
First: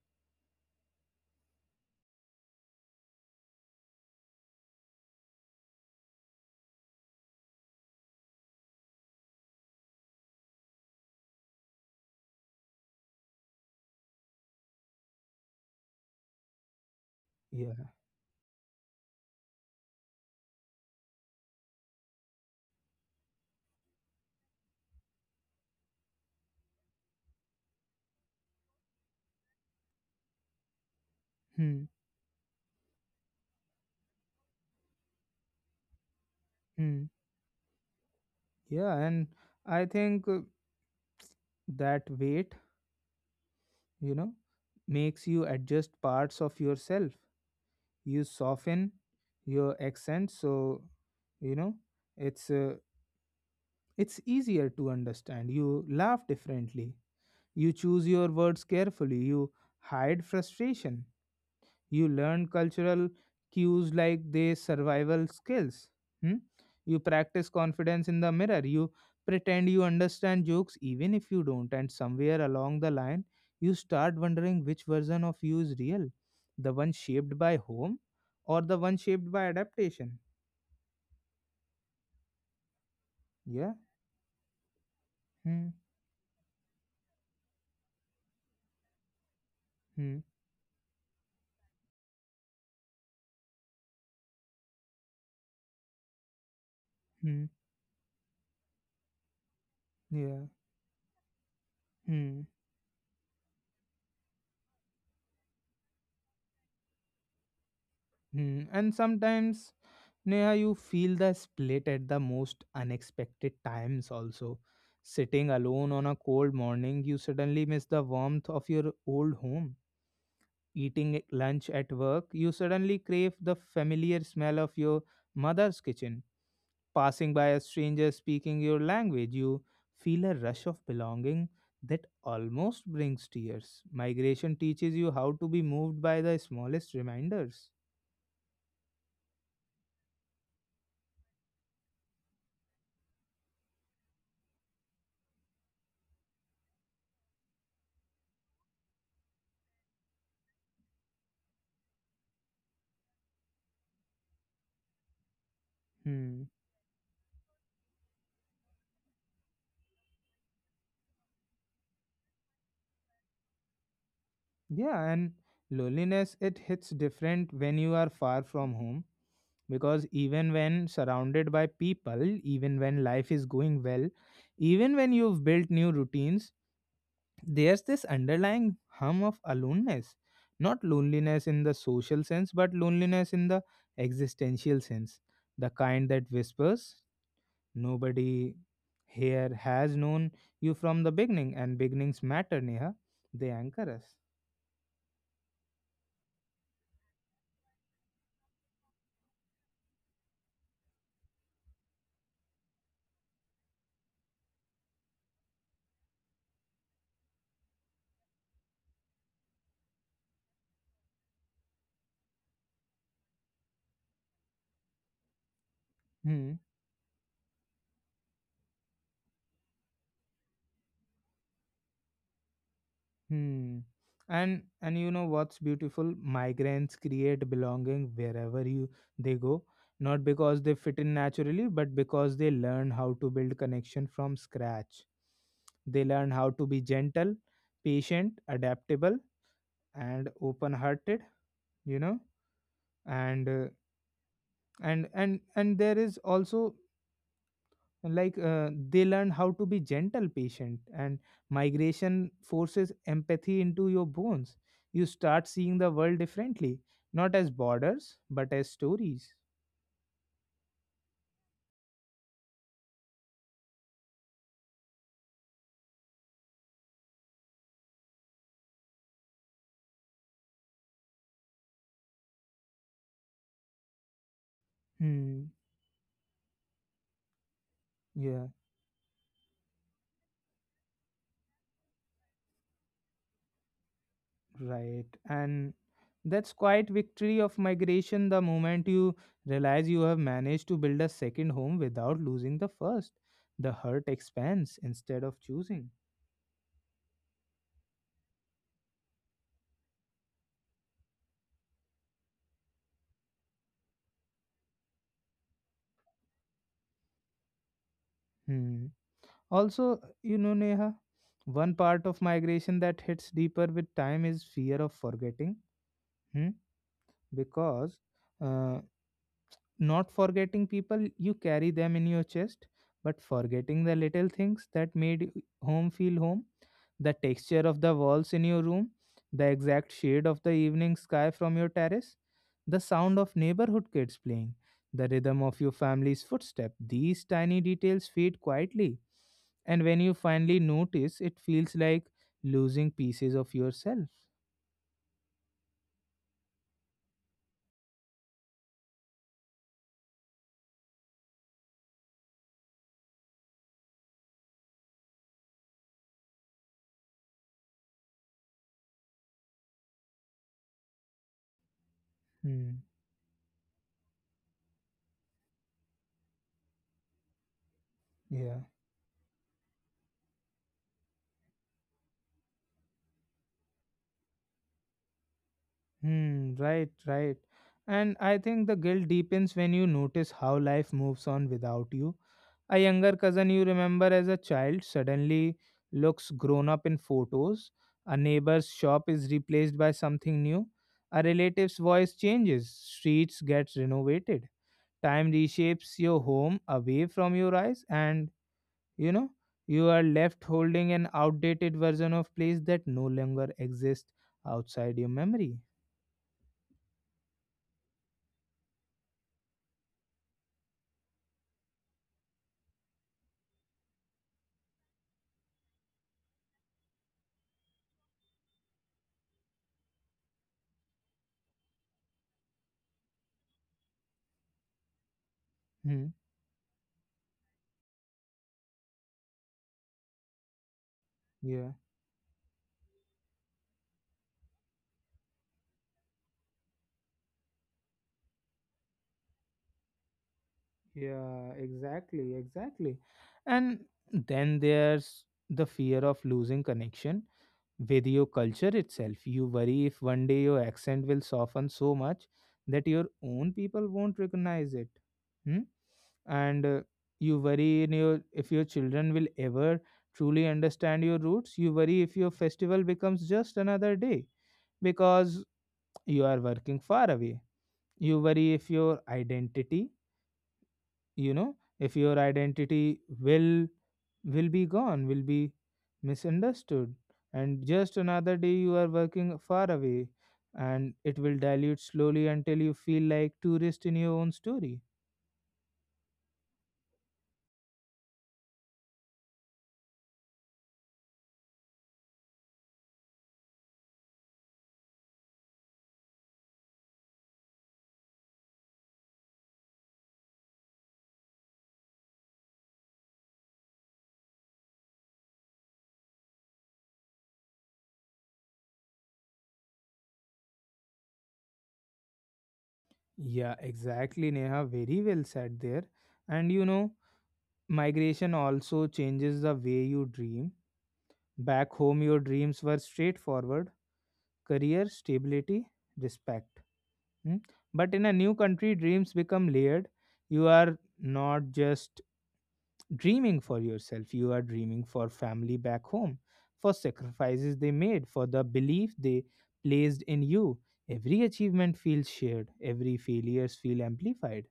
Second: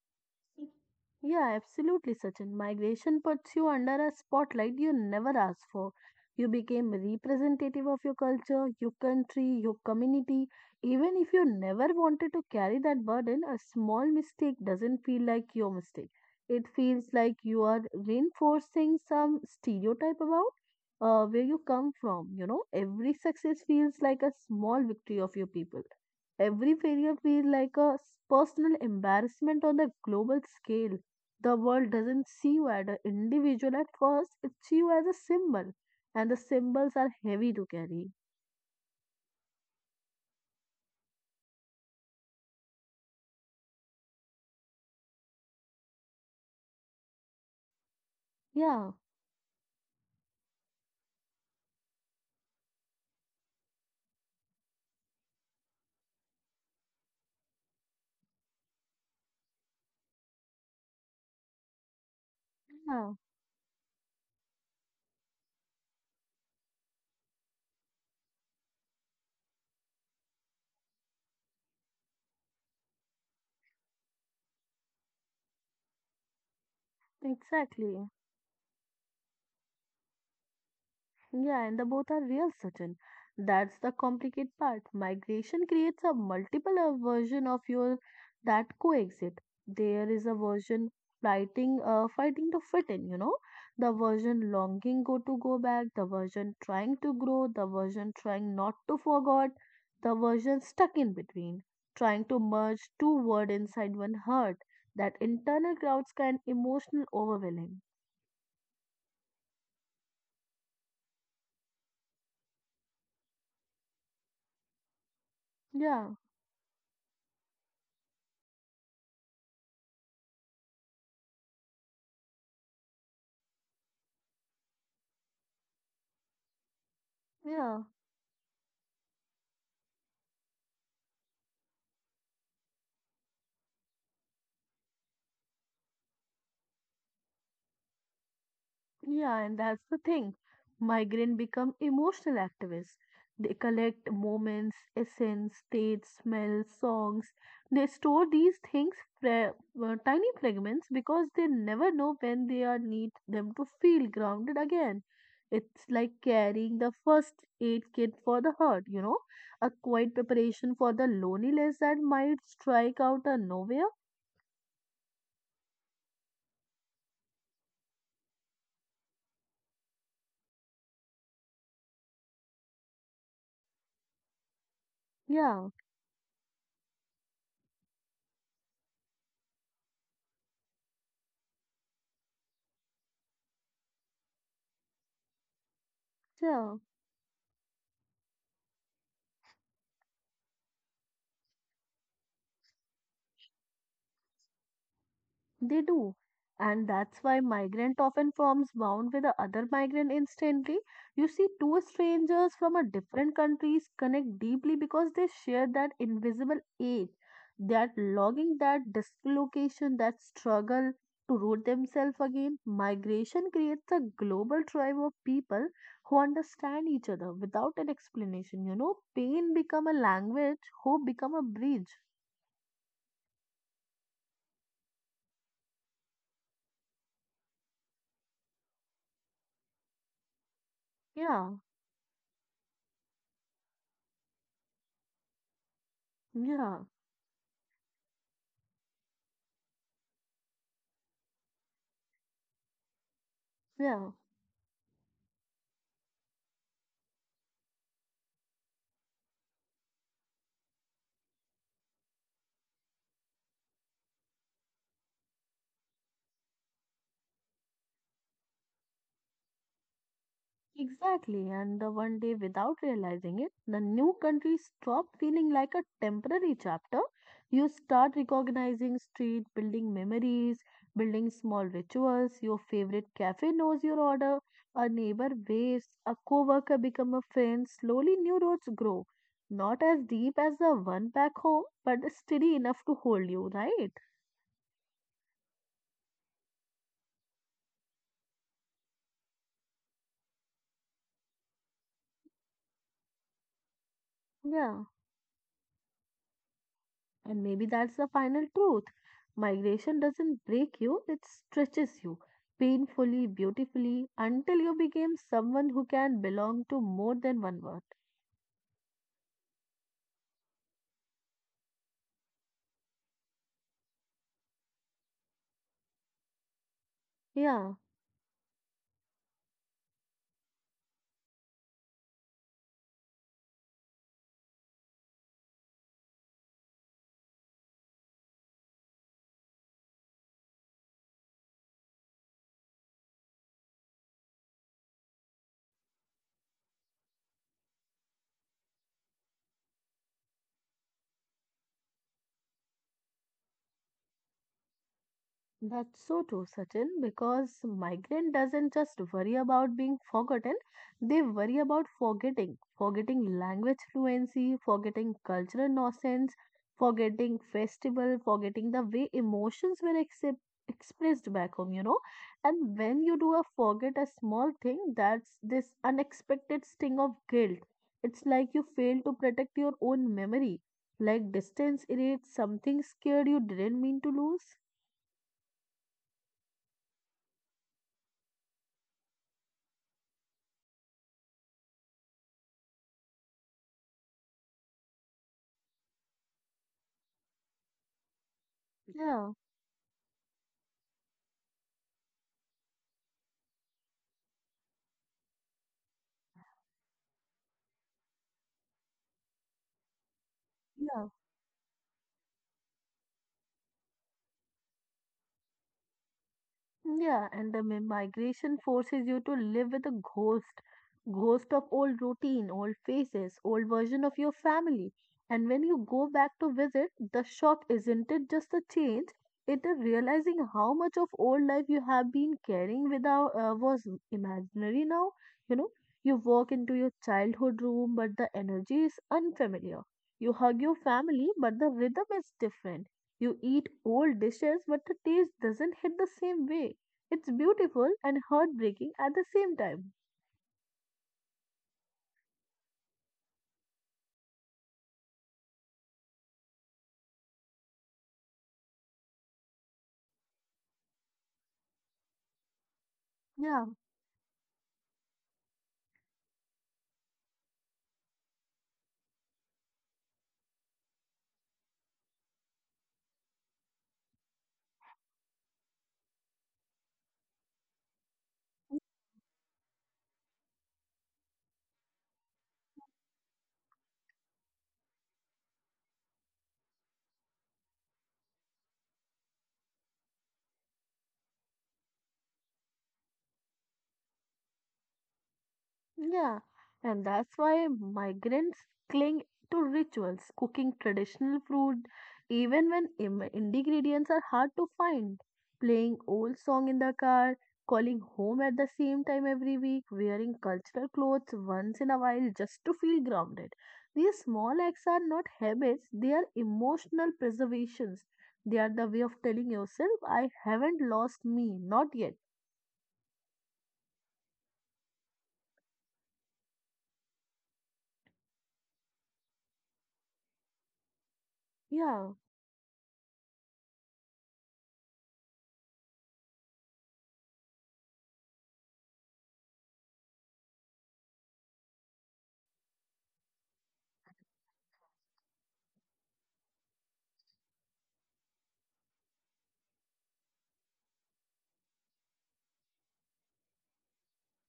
B: Yeah, absolutely, Sachin. Migration puts you under a spotlight you never asked for. You became representative of your culture, your country, your community. Even if you never wanted to carry that burden, a small mistake doesn't feel like your mistake. It feels like you are
A: Yeah.
B: reinforcing some stereotype about where you come from. Every success feels like a small victory of your people. Every failure feels like a personal embarrassment on the global scale. The
A: Hmm.
B: world doesn't see you as an individual at first, it sees you as a symbol, and the symbols
A: Hmm.
B: are heavy to carry.
A: Yeah and I think that weight, you know, makes you adjust parts of yourself. You soften
B: Yeah,
A: your accent so, you know it's uh, it's easier to understand, you laugh differently, you choose your words carefully, you hide frustration, you learn cultural
B: yeah,
A: cues like they survival skills. Hmm? You practice confidence in the mirror, you pretend you understand jokes even if you don't, and somewhere along the line you start wondering which version of you is real, the one shaped by home
B: exactly.
A: or the one shaped by adaptation.
B: Yeah, and the both are real certain.
A: Yeah.
B: That's the complicated part.
A: Hmm.
B: Migration creates a multiple version of your that coexist. There
A: Hmm.
B: is a version fighting, fighting to fit in. You know, the version longing go back, the version trying to
A: Hmm.
B: grow, the version trying not to forget, the
A: Yeah.
B: version stuck in between, trying to
A: Hmm.
B: merge two word inside one heart. That internal crowds can emotional overwhelming.
A: Hmm. And sometimes, Neha, you feel the split at the most unexpected times also. Sitting alone on a
B: Yeah,
A: cold morning, you suddenly miss the warmth of your old home. Lunch at work, you suddenly crave the familiar smell of your mother's kitchen. Passing by a
B: yeah.
A: stranger speaking your language, you feel a rush of belonging that almost brings tears. Migration teaches you how to be moved by the smallest reminders.
B: Yeah, and that's the thing. Migrants become emotional activists. They collect moments, essence, states, smells, songs. They store these things, fra- tiny fragments, because they never know when they are need them to feel grounded again. It's like
A: Hmm.
B: carrying the first aid kit for the hurt, you know, a quiet preparation for the loneliness that might strike out of nowhere.
A: Yeah, and loneliness, it hits different when you are far from home, because even when surrounded by people, even when life is going well, even when you've
B: Yeah,
A: built new routines, there's this underlying hum of aloneness. Not loneliness in the social sense, but loneliness in the existential sense. The kind that
B: yeah.
A: whispers, nobody here has known you from the beginning, and beginnings matter, Neha. They anchor us.
B: They do. And that's why migrant often forms bond with the other migrant instantly. You see, two strangers from a different countries connect deeply because they share that invisible ache, that longing, that dislocation, that struggle to root themselves again. Migration creates a global tribe of people who
A: Hmm.
B: understand each other without an explanation. You know, pain become a language, hope become a bridge.
A: Hmm. And you know what's beautiful? Migrants create belonging wherever you they go, not because they fit in
B: Yeah,
A: naturally, but because they learn how to build connection from scratch. They learn how to be
B: yeah,
A: gentle, patient, adaptable, and open-hearted. You know, and uh,
B: yeah.
A: and there is also like they learn how to be gentle patient and migration forces empathy into your bones, you start seeing the world differently, not as borders but as stories.
B: Exactly, and the one day without realizing it, the new country stopped feeling like a temporary chapter. You start recognizing street, building memories, building small rituals. Your favorite cafe knows your order, a neighbor
A: Hmm.
B: waves, a coworker become a friend. Slowly, new
A: Yeah,
B: roads grow, not as deep as the one back home, but steady enough to hold you, right?
A: right, and that's quite victory of migration, the moment you realize you have managed to build a second home without losing the first, the hurt expands
B: Yeah.
A: instead of choosing.
B: And maybe that's the final truth. Migration doesn't break you, it stretches you painfully, beautifully, until you become someone who can belong to more than one world.
A: Hmm. Also, you know, Neha, one part of migration that hits deeper with time is fear of forgetting. Hmm?
B: Yeah.
A: Because uh, not forgetting people, you carry them in your chest, but forgetting the little things that made home feel home, the texture of the walls in your room, the exact shade of the evening sky from your terrace, the sound of neighborhood kids playing, the rhythm of your family's footstep. These tiny details fade quietly and when you finally notice it feels like losing pieces of yourself.
B: That's so true, Sachin, because migrant doesn't just worry about being forgotten, they worry about forgetting, forgetting language fluency, forgetting cultural nonsense, forgetting festival, forgetting the way emotions were excep expressed back home, you know. And
A: Hmm.
B: when you do a forget a small thing, that's this unexpected sting of guilt. It's like
A: Yeah.
B: you fail to protect your own memory, like distance erased something scared you didn't mean to lose.
A: Hmm. Right, right, and I think the guilt deepens when you notice how life moves on without you, a younger cousin you remember as a child suddenly looks grown up in photos, a neighbor's shop is
B: Yeah.
A: replaced by something new, a relative's voice changes, streets get renovated, time reshapes your home away from your eyes and, you know, you are left holding an
B: Yeah,
A: outdated version of place that no longer exists outside your memory.
B: Yeah, and the migration forces you to live with a ghost, ghost of old routine, old faces, old version of your family. And when you go back to visit, the shock isn't it just a change? It is realizing how much of old life you have been carrying without was imaginary now. You know,
A: Hmm.
B: you walk into your childhood room, but the energy is unfamiliar. You hug your family, but the
A: Yeah.
B: rhythm is different. You eat old dishes, but the taste doesn't hit the same way it's beautiful and heartbreaking at the same time.
A: Yeah, exactly, exactly, and then there's the fear of losing connection with your culture itself. You worry if one day your accent will soften so much that your own
B: Yeah,
A: people won't recognize it. Hmm. And you worry in your if your children will ever truly understand your roots, you worry if your festival becomes just another day because you are working far away, you worry if your identity, you know, if your identity will be gone, will be misunderstood, and just another day you are working far away and it will dilute slowly until you feel like tourist in your own story.
B: yeah. And that's why migrants cling to rituals, cooking traditional food even when ingredients are hard to find, playing old song in the car, calling home at the same time every week, wearing cultural clothes once in a while just to feel grounded. These small acts are not habits, they are emotional preservations. They are the way of telling yourself, I haven't lost me, not yet.
A: Yeah, exactly, Neha. Very well said there. And you know, migration also changes the way you dream. Back home,
B: Yeah,
A: your dreams were straightforward, career, stability, respect. Hmm? But in a new country, dreams become layered. You are not just dreaming for yourself, you are dreaming for family back home, for sacrifices they made, for the belief they placed in you. Every achievement feels shared, every failures feel amplified.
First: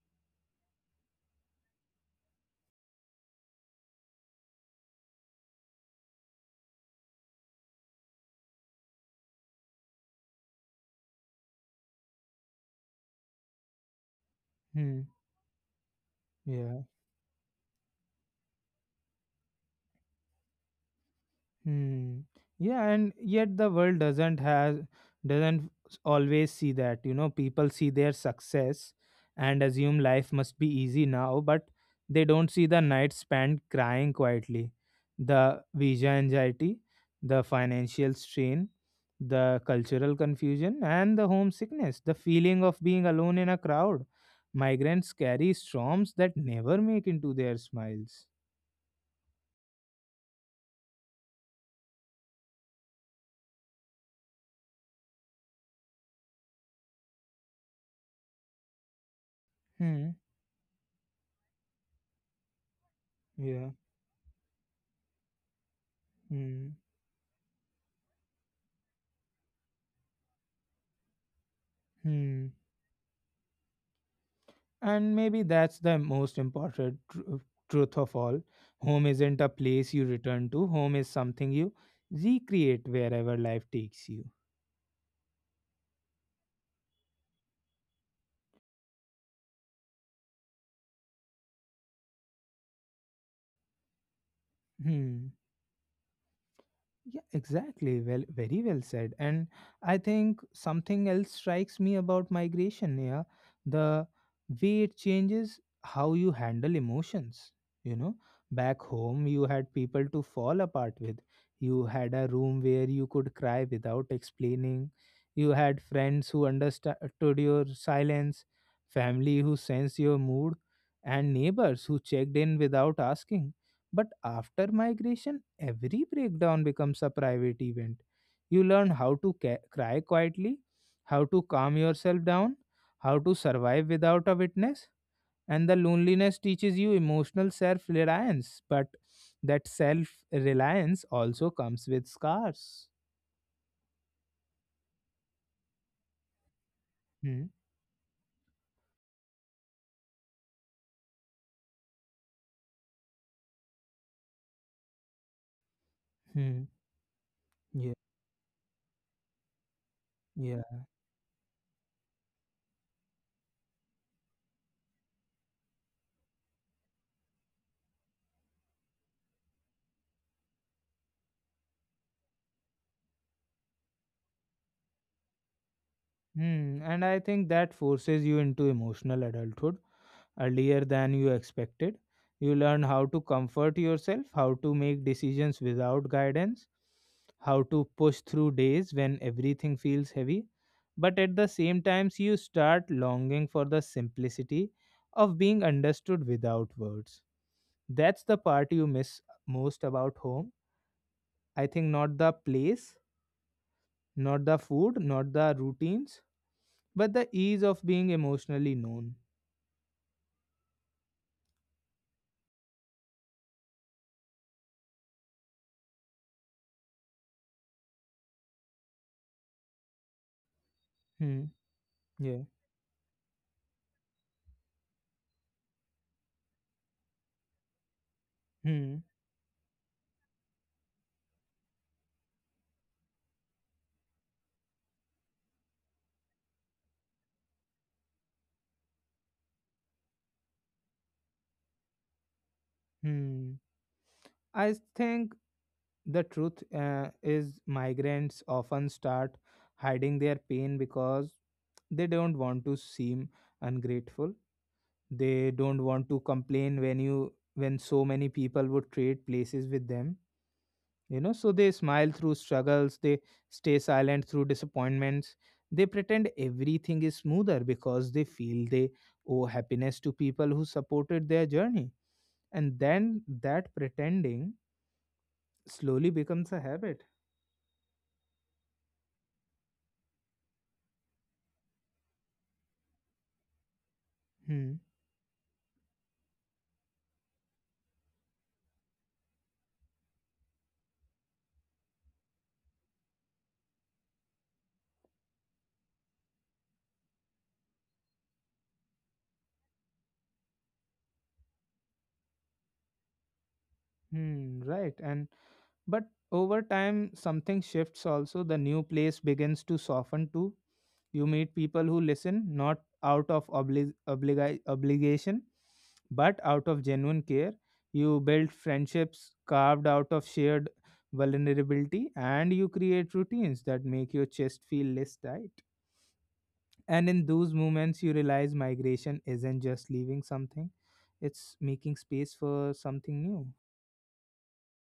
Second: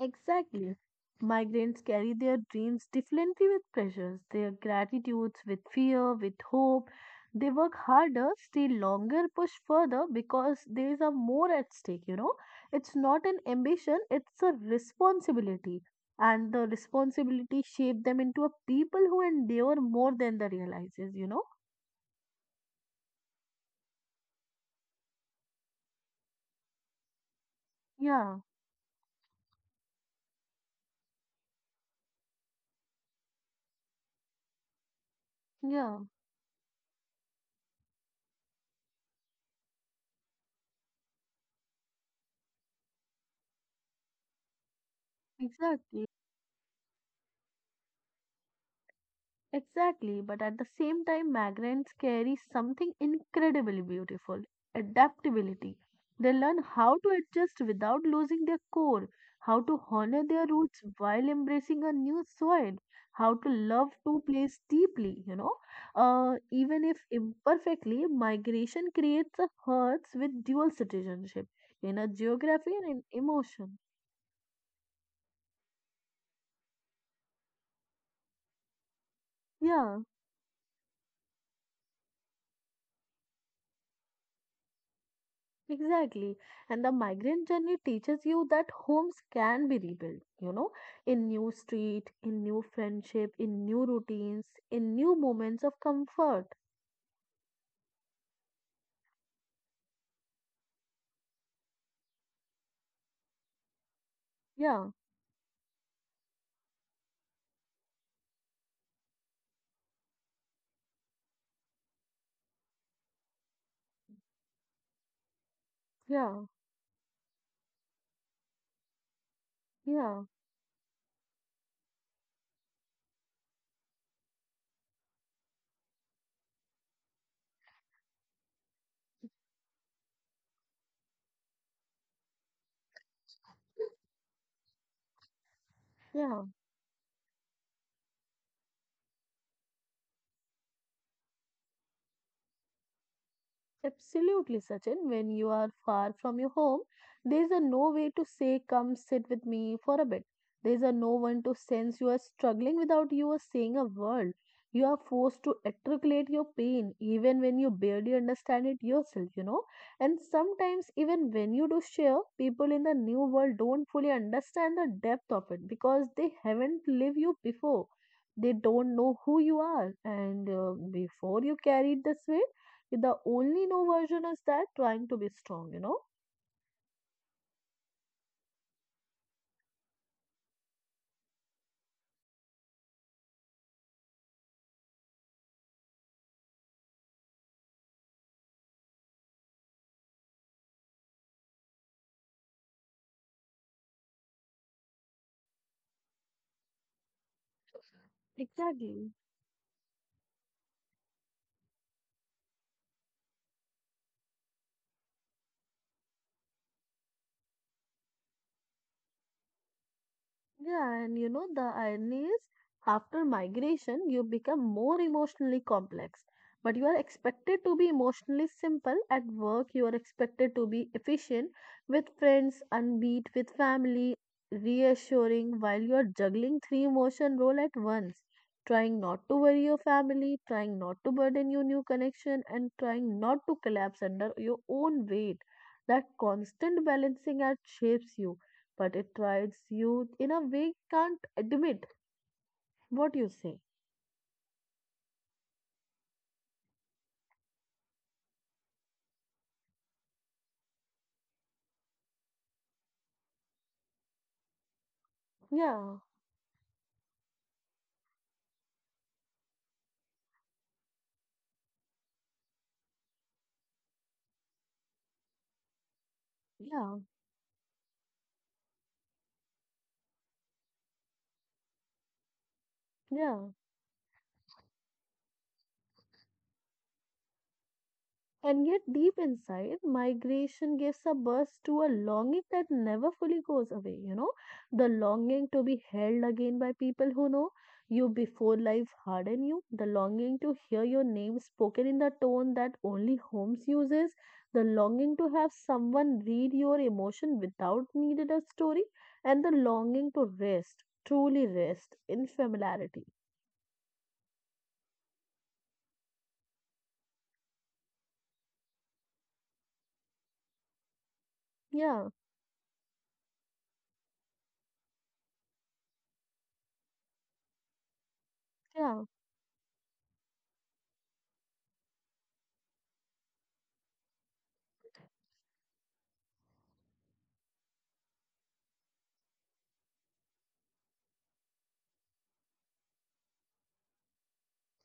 B: exactly. Migrants carry their dreams differently with pressures, their gratitudes with fear, with hope. They work harder, stay longer, push further because there is a more at stake, you know. It's not an ambition, it's a
A: Hmm.
B: responsibility. And the
A: Yeah.
B: responsibility shape them into a people who endure more than the realizes, you know?
A: Hmm. Yeah, and yet the world doesn't always see that. You know, people see their
B: Yeah,
A: success and assume life must be easy now, but they don't see the night spent crying quietly, the
B: yeah,
A: visa anxiety, the financial strain, the cultural confusion, and the homesickness, the feeling of being alone in a crowd. Migrants carry
B: exactly.
A: storms that never make into their smiles.
B: Exactly, but at the same time, migrants carry something incredibly beautiful adaptability. They learn how to adjust without losing their core, how to
A: Hmm.
B: honor their roots while embracing a new soil, how to
A: Yeah.
B: love two place deeply, you know.
A: Hmm.
B: Even if imperfectly, migration creates a hearts with dual citizenship in a
A: Hmm.
B: geography and in emotion.
A: And maybe that's the most important truth of all. Home isn't a place
B: Yeah,
A: you return to, home is something you recreate wherever life takes you.
B: Exactly. And the migrant journey teaches you that homes can be rebuilt, you know, in new street, in new friendship, in new routines, in new
A: Hmm.
B: moments of comfort.
A: Yeah, exactly. Well, very well said. And I think something else strikes me about migration, yeah, the way
B: Yeah,
A: it changes how you handle emotions. You know, back home, you had people to fall apart with. You had a room where you could cry without explaining. You had friends
B: yeah,
A: who understood your silence, family who sensed your
B: yeah,
A: mood, and neighbors who checked in without asking, but after migration, every breakdown becomes a private event. You learn how to cry quietly, how to calm yourself down, how to survive without a witness, and the loneliness
B: yeah.
A: teaches you emotional self reliance. But that self reliance also comes with scars.
B: Absolutely, Sachin. When you are far from your home,
A: Hmm.
B: there's a no way to say, Come sit with me for a bit. There's a no one to sense you are struggling without you are saying a word. You are forced to articulate your
A: Hmm.
B: pain even when you
A: Yeah.
B: barely understand it yourself, you know. And
A: Yeah.
B: sometimes, even when you do share, people in the new world don't fully understand the depth of it because they haven't lived you before. They don't know who you are, and before you carried this weight the only no version is that trying to be strong, you know?
A: Hmm, and I think that forces you into emotional adulthood earlier than you expected. You learn how to comfort yourself, how to make decisions without guidance, how to push through days when everything feels heavy. But at the same times, you start longing for the simplicity of being understood without words. That's the part you
B: Exactly.
A: miss most about home. I think not the place, not the food, not the routines, but the ease of being emotionally known.
B: Yeah, and you know, the irony is after migration, you become more emotionally complex, but you are expected to be emotionally simple at work. You are expected to be
A: Hmm.
B: efficient with
A: Yeah.
B: friends, unbeat with family, reassuring while you are juggling three emotion role at once,
A: Hmm.
B: trying not to worry your family, trying not to burden your new connection, and trying not to collapse under your own weight. That constant balancing act shapes you but it rides you in a way you can't admit what you say.
A: Hmm. I think the truth is migrants often start hiding their pain because they don't want to seem ungrateful. They don't
B: Yeah,
A: want to complain when you when so many people would trade places with them. You know, so they smile through struggles, they stay silent through disappointments, they pretend
B: yeah,
A: everything is smoother because they feel they owe happiness to people who supported their journey, and then
B: yeah.
A: that pretending slowly becomes a habit.
B: And yet, deep inside, migration gives a burst to a longing that never fully goes away, you know,
A: Hmm.
B: the longing to be held again by people who know you before life hardened you, the longing to hear your name spoken in the tone that only Holmes uses, the longing to have someone read your emotion without needed a story, and the longing to rest, truly rest in familiarity.
A: Hmm. Right. And But over time, something shifts also. The new place begins to soften too. You meet people who
B: Yeah,
A: listen, not out of obligation, but out of genuine care. You build
B: yeah.
A: friendships carved out of shared vulnerability, and you create routines that make your chest feel less tight. And in those moments, you realize migration isn't just leaving something, it's making space for something new.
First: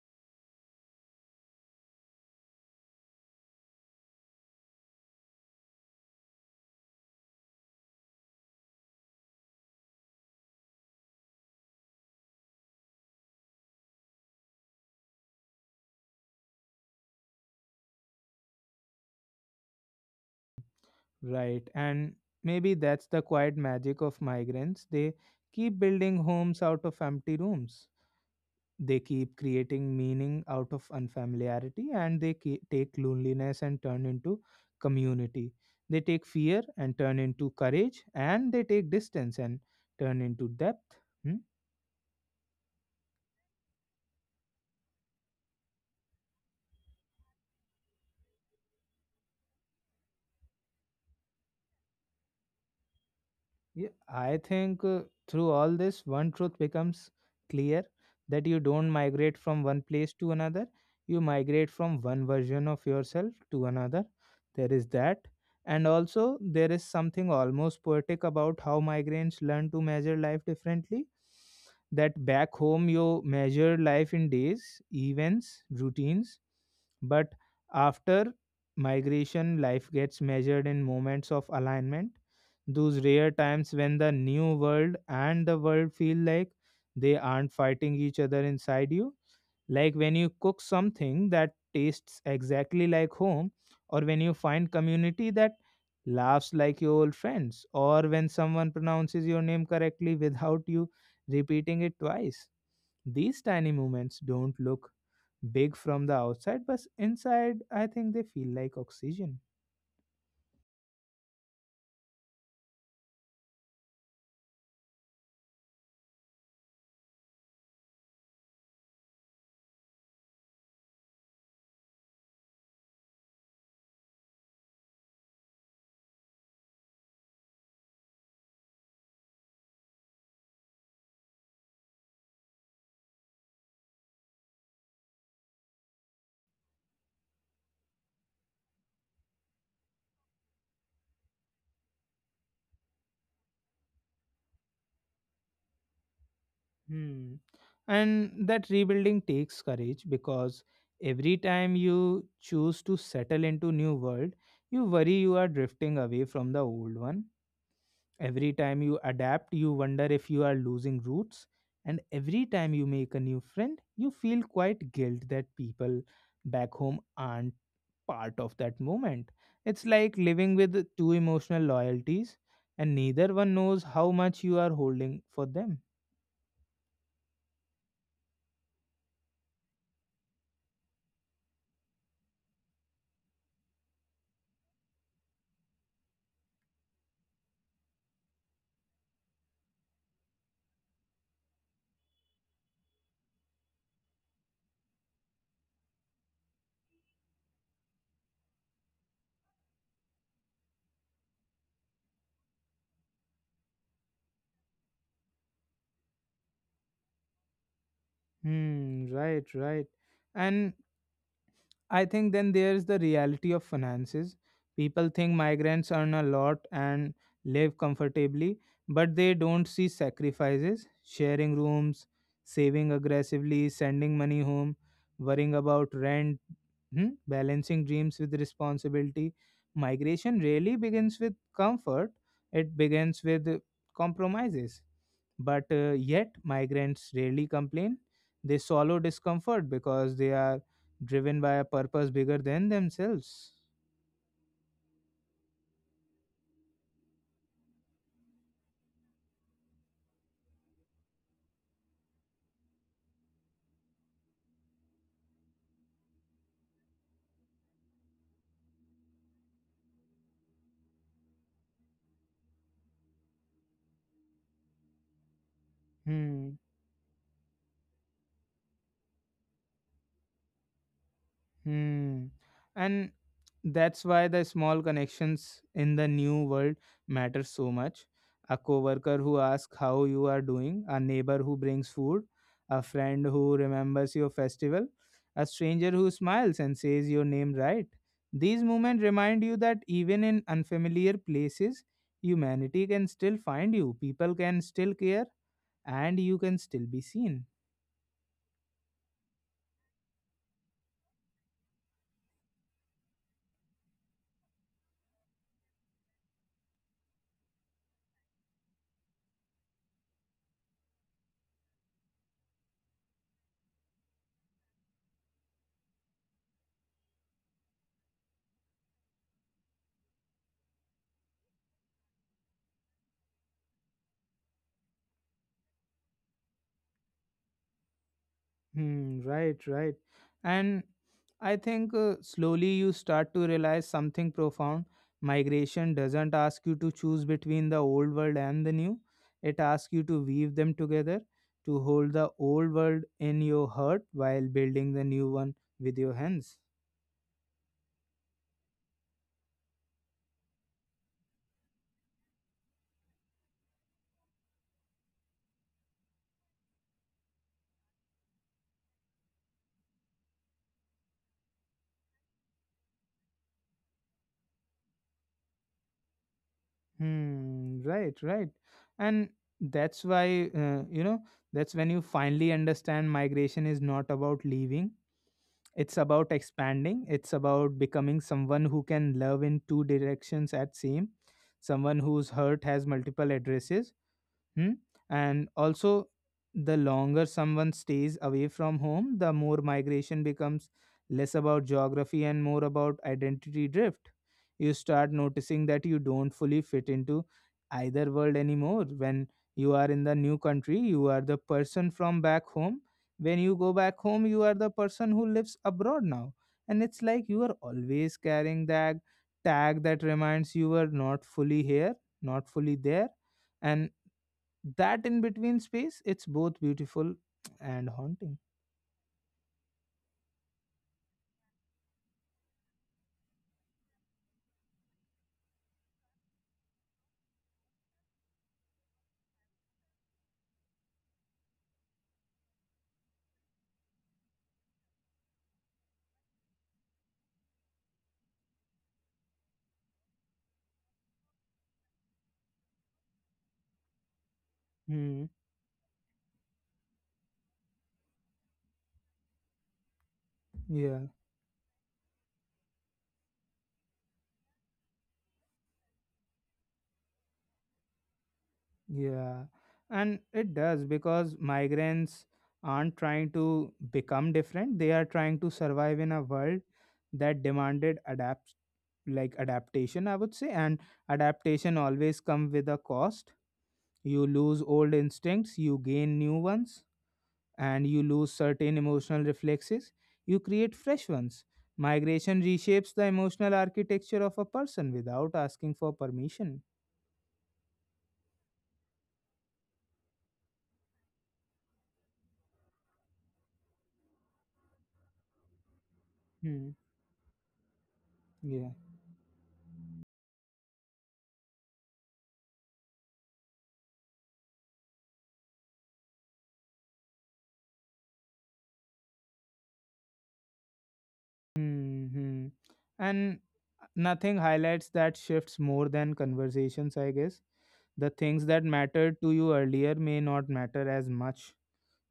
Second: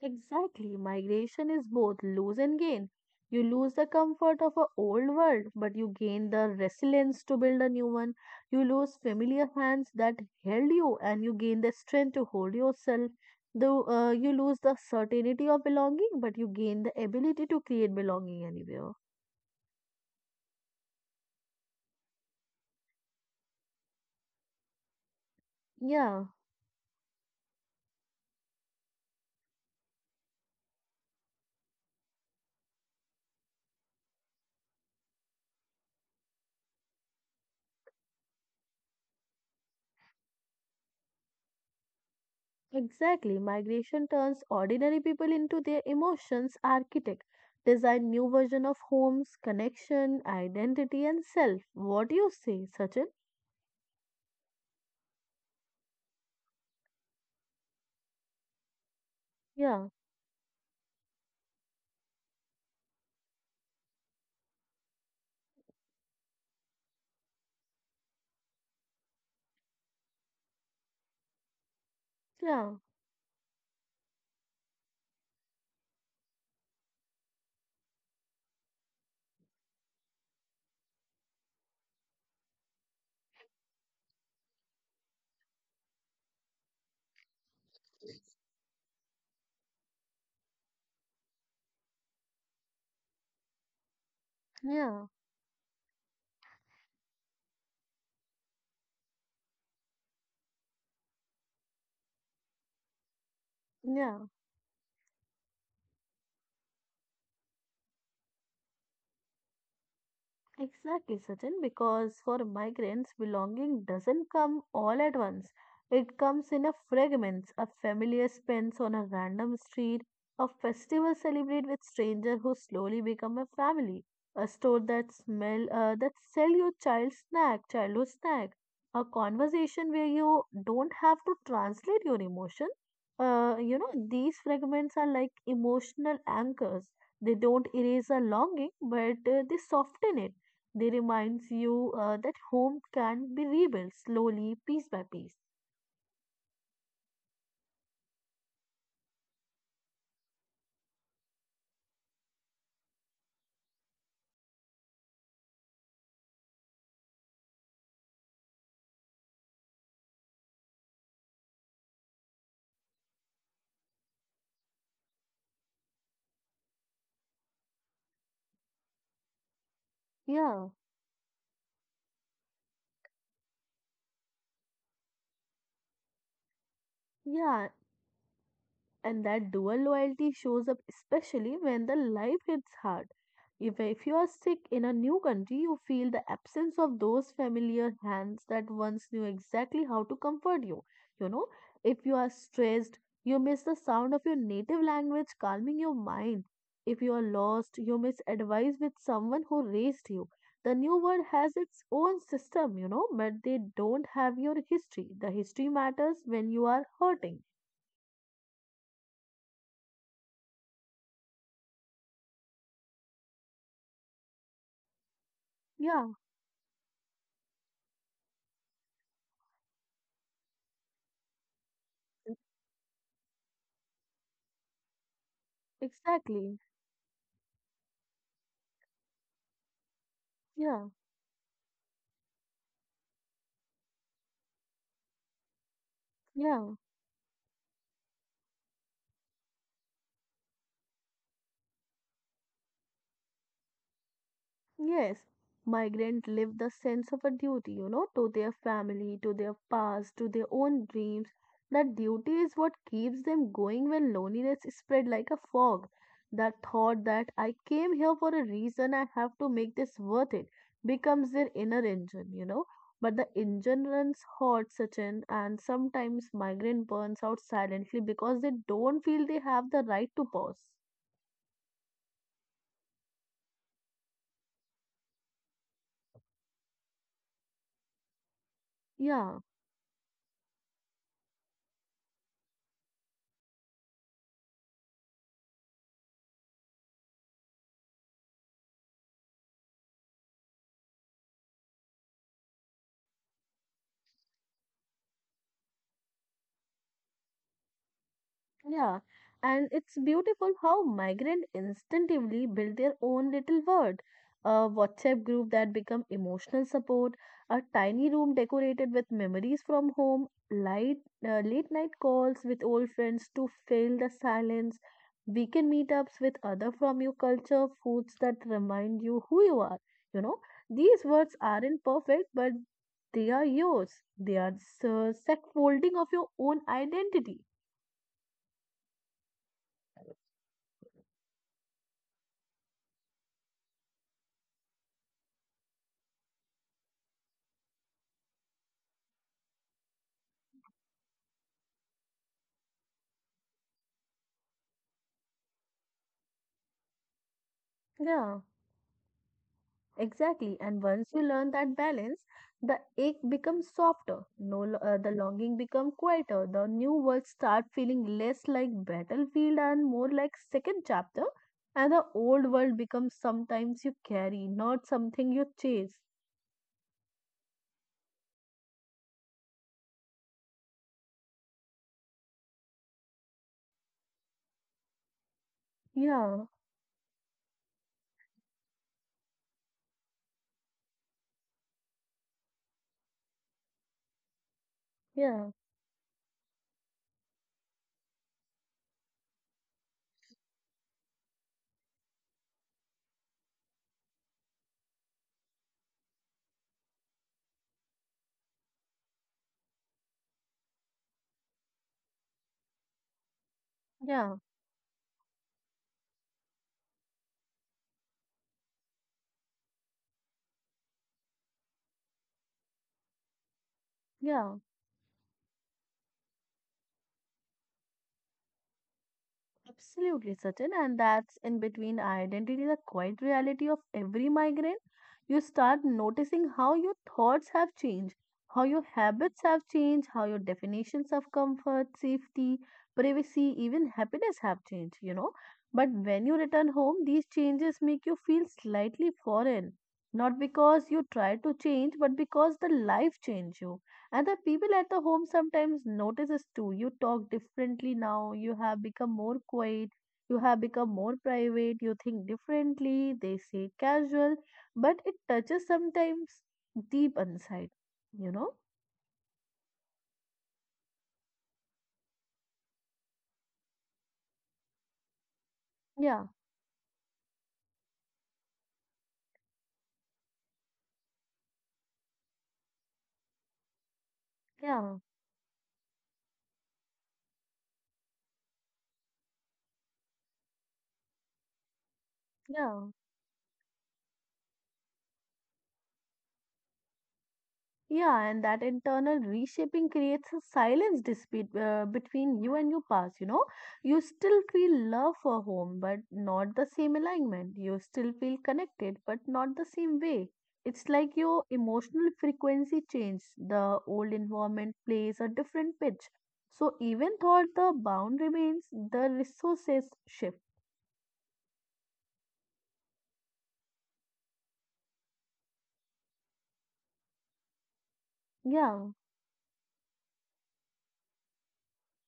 B: Exactly, migration is both lose and gain. You lose the comfort of an old world, but you gain the resilience to build a new one. You lose familiar hands that held you, and you gain the strength to hold yourself. Though You lose the certainty of belonging, but you gain the ability to create belonging anywhere.
A: Right. And maybe that's the quiet magic of migrants. They keep building
B: Yeah.
A: homes out of empty rooms. They keep creating meaning out of unfamiliarity and they take loneliness and turn into community. They take fear and turn into courage and they take distance and turn into depth. hmm?
B: Exactly. Migration turns ordinary people into their emotions architect, design new version of homes, connection, identity and self. What do you say, Sachin?
A: Yeah, I think through all this, one truth becomes clear that you don't migrate from one
B: Yeah,
A: place to another, you migrate from one version of yourself to another. There is that. And also, there is something almost poetic about how migrants learn to measure life differently. That back
B: yeah,
A: home, you measure life in days, events, routines, but after migration, life gets measured in moments of alignment, those rare times when the new world and the world feel like they aren't fighting each other inside you. Like when you cook something that tastes exactly like home, or when you find
B: yeah,
A: community that laughs like your old friends, or when someone pronounces your name correctly without you repeating it twice. These tiny moments
B: yeah.
A: don't look big from the outside, but inside, I think they feel like oxygen.
B: Exactly, Sachin, because for migrants, belonging doesn't come all at once. It comes in a fragments, a familiar spends on a random street, a festival celebrated with stranger who slowly become a family, a store that smell that sell you child snack, childhood snack, a conversation where you don't have to translate your emotion. You know, these fragments are like emotional anchors. They don't erase a longing, but they soften it they reminds you that home can be rebuilt slowly, piece by piece.
A: Hmm. And that rebuilding takes courage because every time you choose to settle into new world, you worry you are drifting away from the old one. Every time you adapt, you wonder if you are losing roots. And every time you make a new friend, you feel quite guilt that people back home aren't part of that moment. It's like living
B: Yeah,
A: with two emotional loyalties, and neither one knows how much you are holding for them.
B: yeah, and that dual loyalty shows up especially when the life hits hard if you are sick in a new country you feel the absence of those familiar hands that once knew exactly how to comfort you you know if you are stressed you miss the sound of your native language calming your mind if you are lost you miss advice with someone who raised you the new world has its own system you know but they don't have your history the history matters when you are hurting
A: Hmm, right, right. And I think then there's the reality of finances. People think migrants
B: yeah
A: earn a lot and live comfortably, but they don't see sacrifices, sharing rooms, saving aggressively, sending money home, worrying about rent,
B: Exactly.
A: hmm, balancing dreams with responsibility. Migration really
B: Yeah,
A: begins with comfort, it begins with compromises. But yet,
B: yeah,
A: migrants rarely complain. They swallow discomfort because they are driven by a purpose bigger than themselves.
B: yes. Migrants live the sense of a duty, you know, to their family, to their past, to their own dreams. That duty is what keeps them going when loneliness is spread like a fog. That thought that I came here for a reason, I have to make this worth it, becomes their inner engine, you know. But the engine runs hot, Sachin, and sometimes
A: Hmm.
B: migrant burns out silently because they don't feel they have the right to pause.
A: Hmm. And that's why the small connections in the new world matter so much. A coworker
B: Yeah.
A: who asks how you are doing, a neighbor who brings food, a friend who remembers your festival, a stranger who smiles and says your name right. These moments remind you that even in unfamiliar places, humanity can still find you, people can still care, and you can still be seen.
B: Yeah, and it's beautiful how migrant instinctively build their own little world. A WhatsApp group that become emotional support, a tiny room decorated with memories from home, light late night calls with old friends to fill the silence, weekend meetups with other from your culture, foods that remind you who you are. You know, these words aren't perfect, but they are yours. They are the scaffolding of your own identity.
A: Hmm, right, right. And I think slowly you start to realize something profound. Migration doesn't ask you to choose between the old world and the new, it asks you to weave them together, to hold the old world in your heart while building the new one with your hands.
B: Yeah. Exactly. And once you learn that balance, the ache becomes softer. No, lo- The longing becomes quieter. The new words start feeling less like battlefield and more like second chapter. And the old world becomes sometimes you carry, not something you chase.
A: Hmm, right, right. And that's why, that's when you finally understand migration is not about leaving. It's about
B: Yeah,
A: expanding. It's about becoming someone who can love in two directions at same, someone whose hurt has multiple addresses. Hmm? And
B: yeah,
A: also, the longer someone stays away from home, the more migration becomes less about geography and more about identity drift. You start noticing that you don't fully fit into either world anymore. When you are in the new country, you are the person from back home. When you go back home,
B: yeah,
A: you are the person who lives abroad now. And it's like you are always carrying that tag that reminds you are not fully here, not fully there. And
B: yeah.
A: that in between space, it's both beautiful and haunting.
B: Absolutely, certain, and that's in between identity, the quiet reality of every migraine. You start noticing how your thoughts have changed, how your habits have changed, how your definitions of comfort, safety, privacy, even happiness have changed, you know. But when you return home, these changes make you feel slightly foreign, not because you try to change, but because the life changed you. Other people at the
A: hmm.
B: home sometimes notices too. You talk differently now. You have become more quiet. You have become
A: Yeah,
B: more private. You think differently. They say casual, but it touches sometimes deep inside. You know?
A: yeah, and it does because migrants aren't trying to become different, they are trying to survive in a
B: Yeah,
A: world that demanded adapt, like adaptation I would say. And adaptation always come with a cost. You lose old
B: yeah,
A: instincts, you gain new ones, and you lose certain emotional reflexes, you create fresh ones. Migration
B: yeah.
A: reshapes the emotional architecture of a person without asking for permission.
B: Yeah, and that internal reshaping creates a silence dispute between you and your past. You still feel love for home, but not the
A: Hmm.
B: same alignment. You still feel
A: Yeah.
B: connected, but not the same way. It's like your emotional frequency changed. The old environment plays a different pitch. So even though the bound remains, the resources shift.
A: hmm And nothing highlights that shifts more than conversations, I guess. The things that
B: Yeah,
A: mattered to you earlier may not matter as much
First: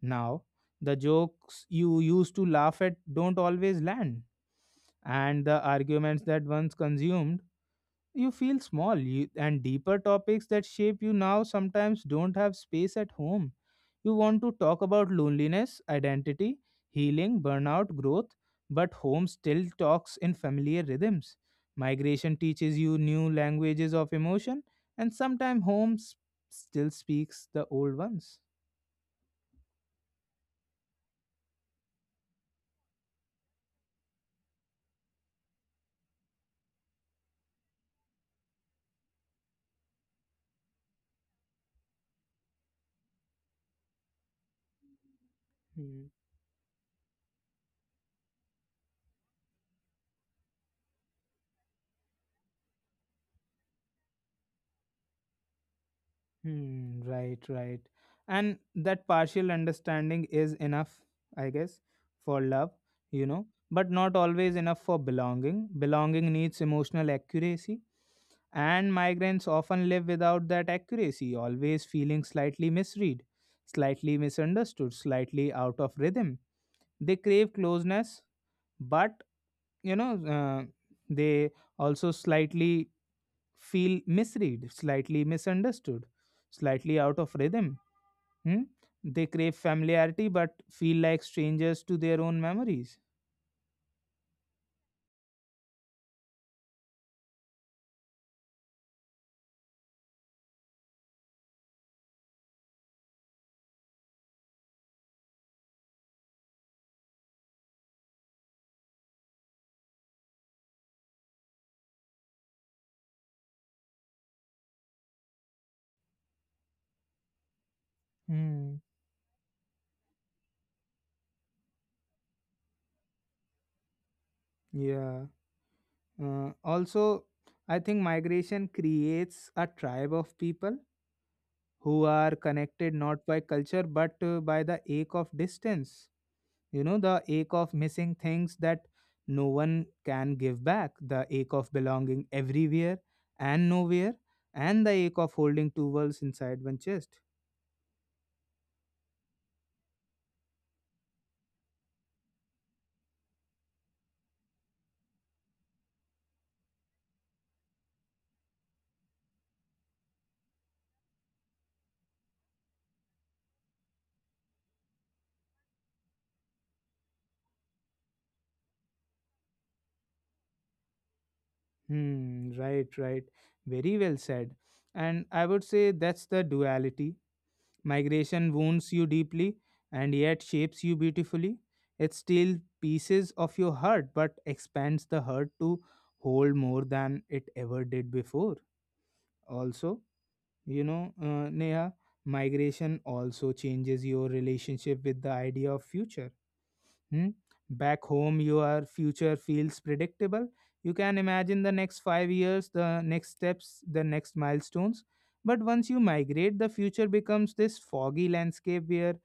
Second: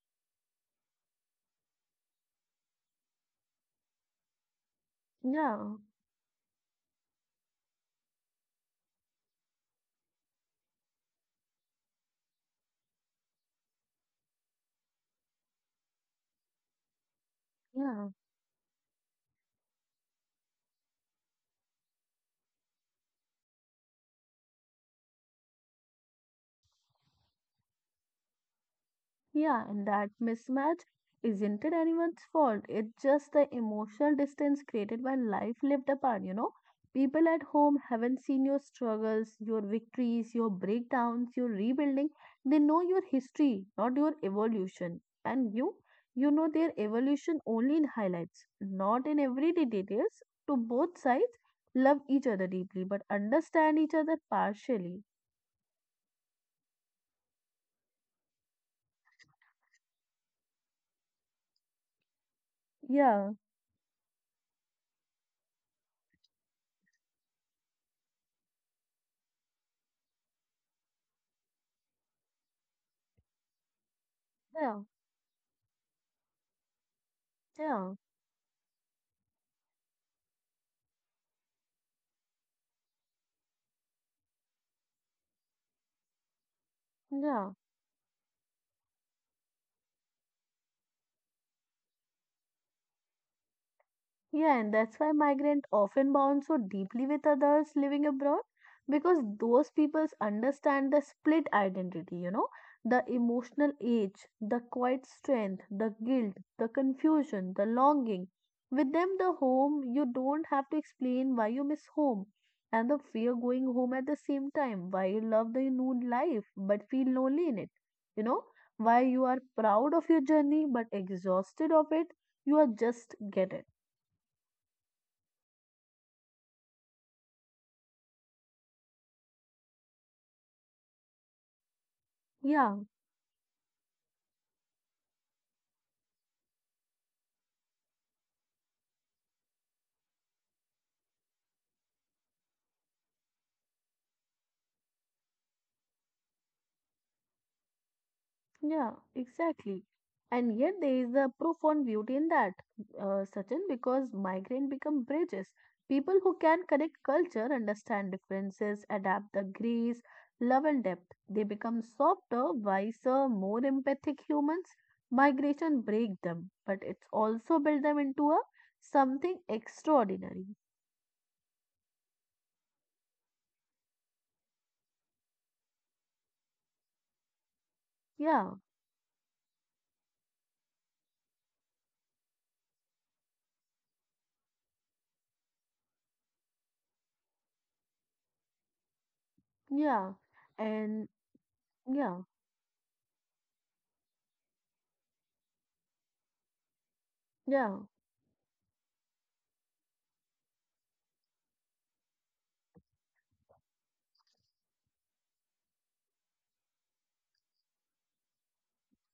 A: now. The jokes you used to laugh at don't always land, and the
B: yeah,
A: arguments that once consumed you feel small, you, and deeper topics that shape you now sometimes don't have space at home. You want to talk about loneliness, identity, healing, burnout,
B: yeah.
A: growth, but home still talks in familiar rhythms. Migration teaches you new languages of emotion, and sometimes still speaks the old ones.
B: Yeah, and that mismatch isn't it anyone's fault. It's just the emotional distance created by life lived apart. People at home haven't seen your struggles, your victories, your breakdowns, your rebuilding. They know your history, not your evolution. And you know their evolution only in highlights, not in everyday details. To both sides, love each other deeply, but understand each other partially.
A: Hmm, right, right. And that partial understanding is enough, I guess, for love, you
B: Yeah,
A: know, but not always enough for belonging. Belonging needs emotional accuracy, and migrants often live without that accuracy, always feeling slightly misread, slightly
B: yeah,
A: misunderstood, slightly out of rhythm. They crave
B: yeah,
A: closeness, but, you know, uh, they also slightly feel misread, slightly misunderstood, slightly out of
B: yeah.
A: rhythm. Hmm? They crave familiarity but feel like strangers to their own memories.
B: Yeah, and that's why migrants often bond so deeply with others living abroad because those peoples understand the split identity, the emotional age, the quiet strength, the guilt, the confusion, the longing. With them, the home, you don't have to explain why you miss home and the fear going home at the same time, why you love the new life but feel lonely in it, you know,
A: Hmm.
B: why you are proud of your journey but exhausted of it. You are just get it.
A: Yeah. Also, I think migration creates a tribe of people who are
B: Yeah,
A: connected not by culture but by the ache of distance. You know, the ache of missing things that no one can give back, the ache of belonging everywhere and nowhere, and the ache of holding two worlds inside one chest.
B: yeah, exactly. And yet there is a profound beauty in that, Sachin, because migrant become bridges. People who can connect culture, understand differences, adapt the grace, love and depth. They become softer, wiser, more empathic humans. Migration break them, but it's also build them into a something extraordinary.
A: Hmm, right, right. Very well said. And I would say that's the duality. Migration
B: Yeah,
A: wounds you deeply and yet shapes you beautifully. It steals pieces of your heart but expands the heart to hold more than it ever did before. Also,
B: yeah,
A: you know,
B: and
A: Neha,
B: yeah,
A: migration also changes your relationship with the idea of future. Hmm?
B: yeah,
A: Back home, your future feels predictable. You can imagine the next 5 years, the next steps, the next milestones. But once you migrate, the future becomes this foggy landscape where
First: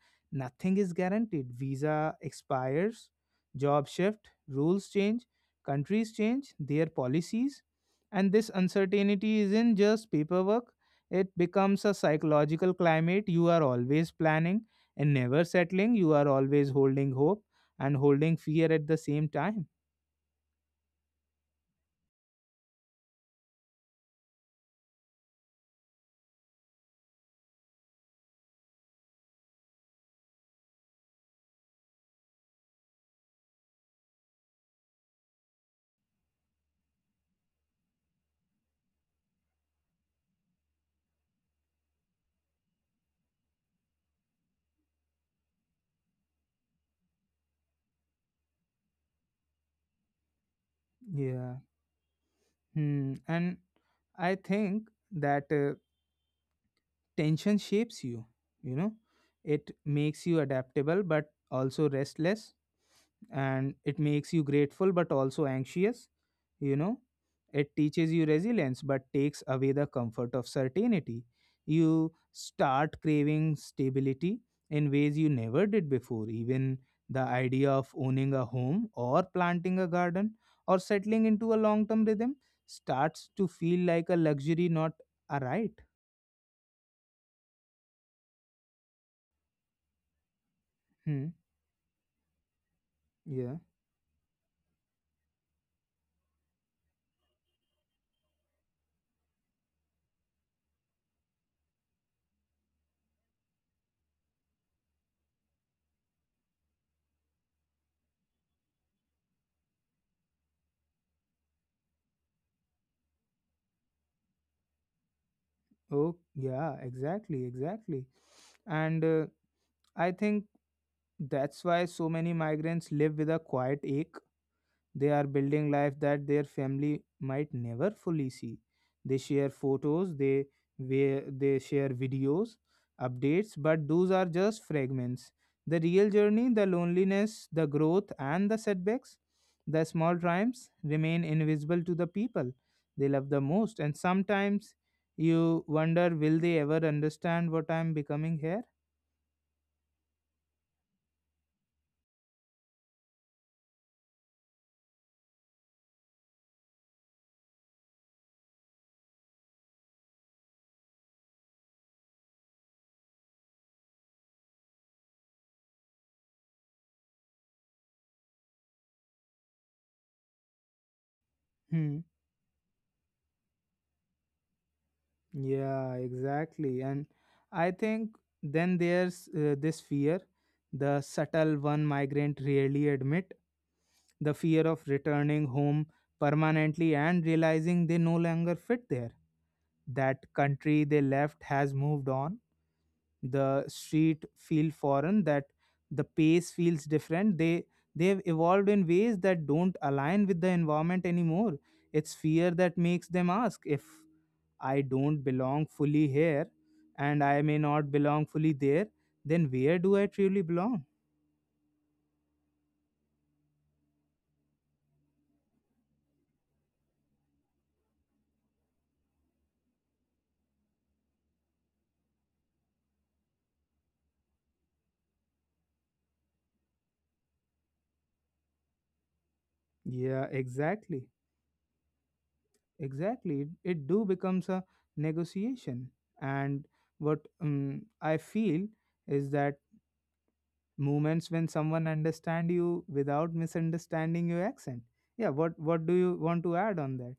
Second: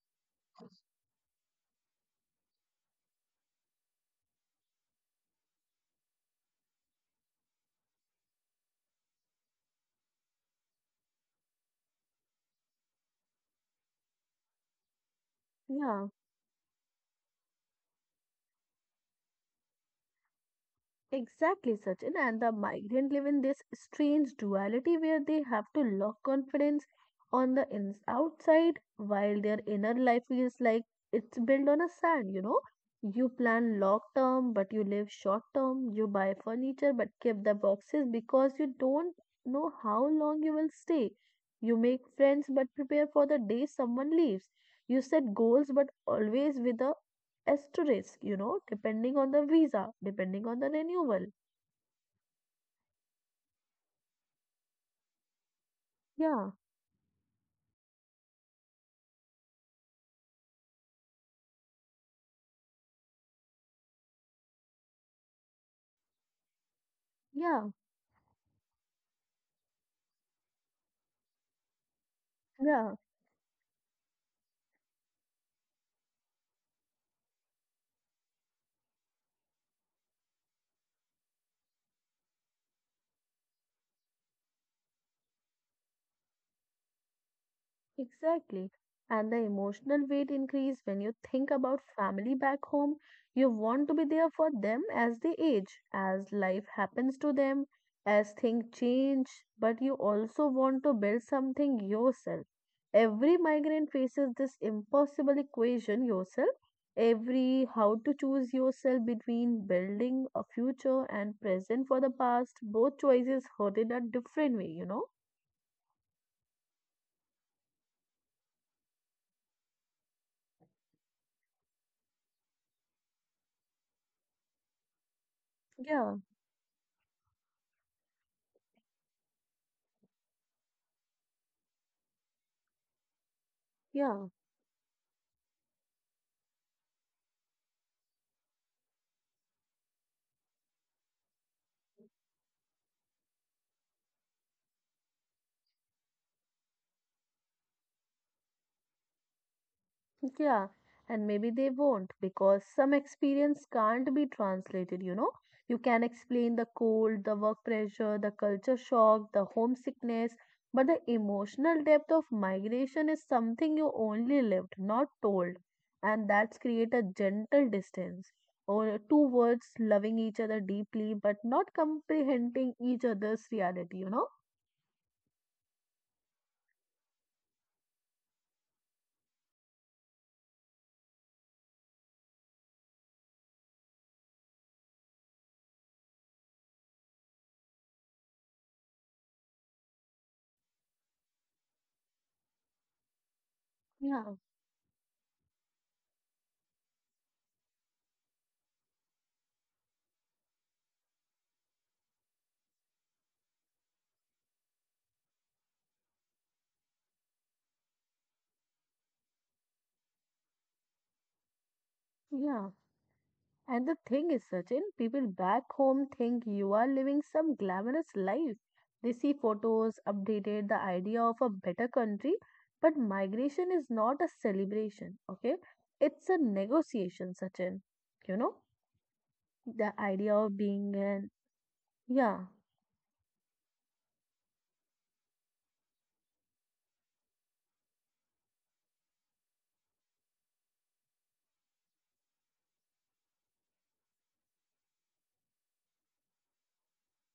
A: nothing is guaranteed. Visa expires, job shift, rules change, countries change, their policies. And this uncertainty isn't just paperwork, it becomes a psychological climate. You are always planning and never settling,
B: yeah.
A: you are always holding hope and holding fear at the same time.
B: Exactly, Sachin. And the migrant live in this strange duality where they have to lock confidence on the ins outside while their inner life is like it's built on a sand, you know. You plan long term, but you live short term. You buy furniture, but keep the boxes because you don't know how long you will stay. You make friends, but prepare for the day someone leaves. You set goals, but always with a asterisk, depending on the visa, depending on the renewal.
A: Yeah. Hmm. And I think that
B: Yeah,
A: tension shapes you, you know, it makes you adaptable but also restless, and it makes you grateful but also anxious, you know,
B: yeah,
A: it teaches you resilience but takes away the comfort of certainty. You
B: yeah.
A: start craving stability in ways you never did before. Even the idea of owning a home or planting a garden or settling into a long term rhythm starts to feel like a luxury, not a right.
B: Exactly. And the emotional weight increase when you
A: hmm.
B: think about family back home. You
A: Yeah.
B: want to be there for them as they age, as life happens to them, as things change, but you also want to build something yourself. Every migrant faces this impossible equation yourself. Every how to choose yourself between building a future and present for the past, both choices hurt in a different way, you know?
A: Oh yeah, exactly, exactly. And I think that's why so many migrants live with a quiet ache. They are building life
B: Yeah,
A: that their family might never fully see. They share photos, they share videos, updates, but those
B: yeah.
A: are just fragments. The real journey, the loneliness, the growth, and the setbacks, the small triumphs remain invisible to the people they love the most. And sometimes you wonder, will they ever understand what I'm becoming here?
B: Yeah, and maybe they won't because some experience can't be translated, you know. You can explain the cold, the work pressure, the culture shock, the homesickness, but the emotional depth of migration is something you only lived, not told. And that's create a gentle distance. Or two words loving each other deeply but not
A: Hmm.
B: comprehending each other's reality, you know?
A: Yeah, exactly. And I think then there's this fear, the subtle one migrant rarely admit, the fear of returning home permanently and realizing they no longer fit there. That country they left has moved on. The
B: Yeah,
A: street feel foreign, that the pace feels different. They've evolved in ways that don't align with the environment anymore. It's fear that makes them ask, if I don't belong fully here and I may not belong fully there, then where do I truly belong?
B: yeah. And the thing is, Sachin, people back home think you are living some glamorous life. They see photos, updated, the idea of a better country. But migration is not a celebration, okay? It's a negotiation, Sachin. You know, the idea
A: Yeah,
B: of being
A: exactly.
B: an, yeah.
A: Exactly. It do becomes a negotiation. And what I feel is that moments when someone understand you without misunderstanding your accent. Yeah, what do you want to add on that?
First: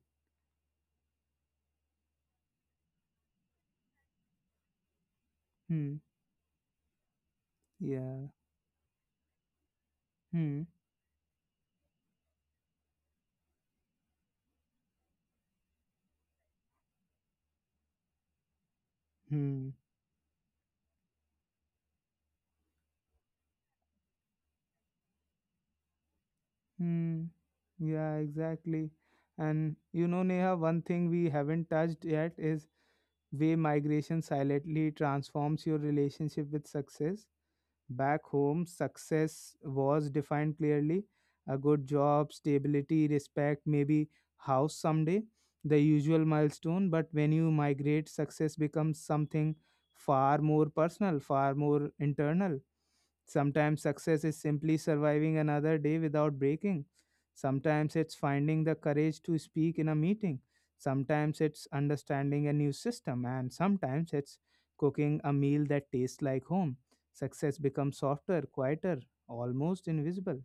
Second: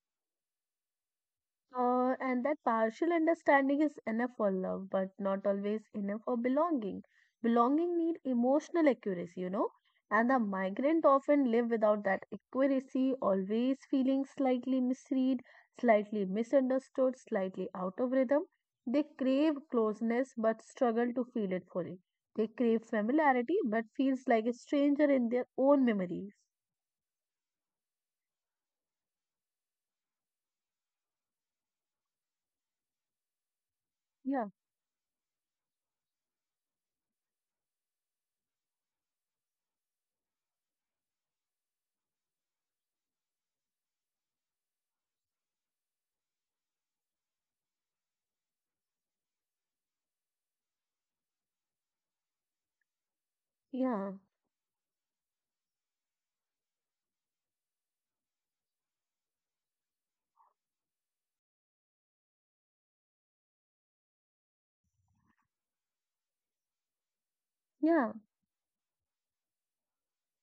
B: And that partial understanding is enough for love, but not always
A: Hmm.
B: enough for belonging. Belonging need
A: Yeah.
B: emotional accuracy, you know, and the
A: Hmm.
B: migrant often live without that accuracy, always feeling slightly misread, slightly misunderstood, slightly out of rhythm. They crave
A: Hmm.
B: closeness but struggle to feel it fully. They crave familiarity but feels like a stranger in their own memories.
A: Hmm. Yeah, exactly. And you know, Neha, one thing we haven't touched yet is way migration
B: Yeah,
A: silently transforms your relationship with success. Back home, success was defined clearly, a good job, stability, respect, maybe house someday, the usual milestone. But when you migrate, success becomes something far more personal, far more internal. Sometimes
B: yeah,
A: success is simply surviving another day without breaking. Sometimes it's finding the courage to speak in a meeting. Sometimes it's understanding a new system. And sometimes it's cooking a meal that tastes like home. Success becomes
B: yeah.
A: softer, quieter, almost invisible.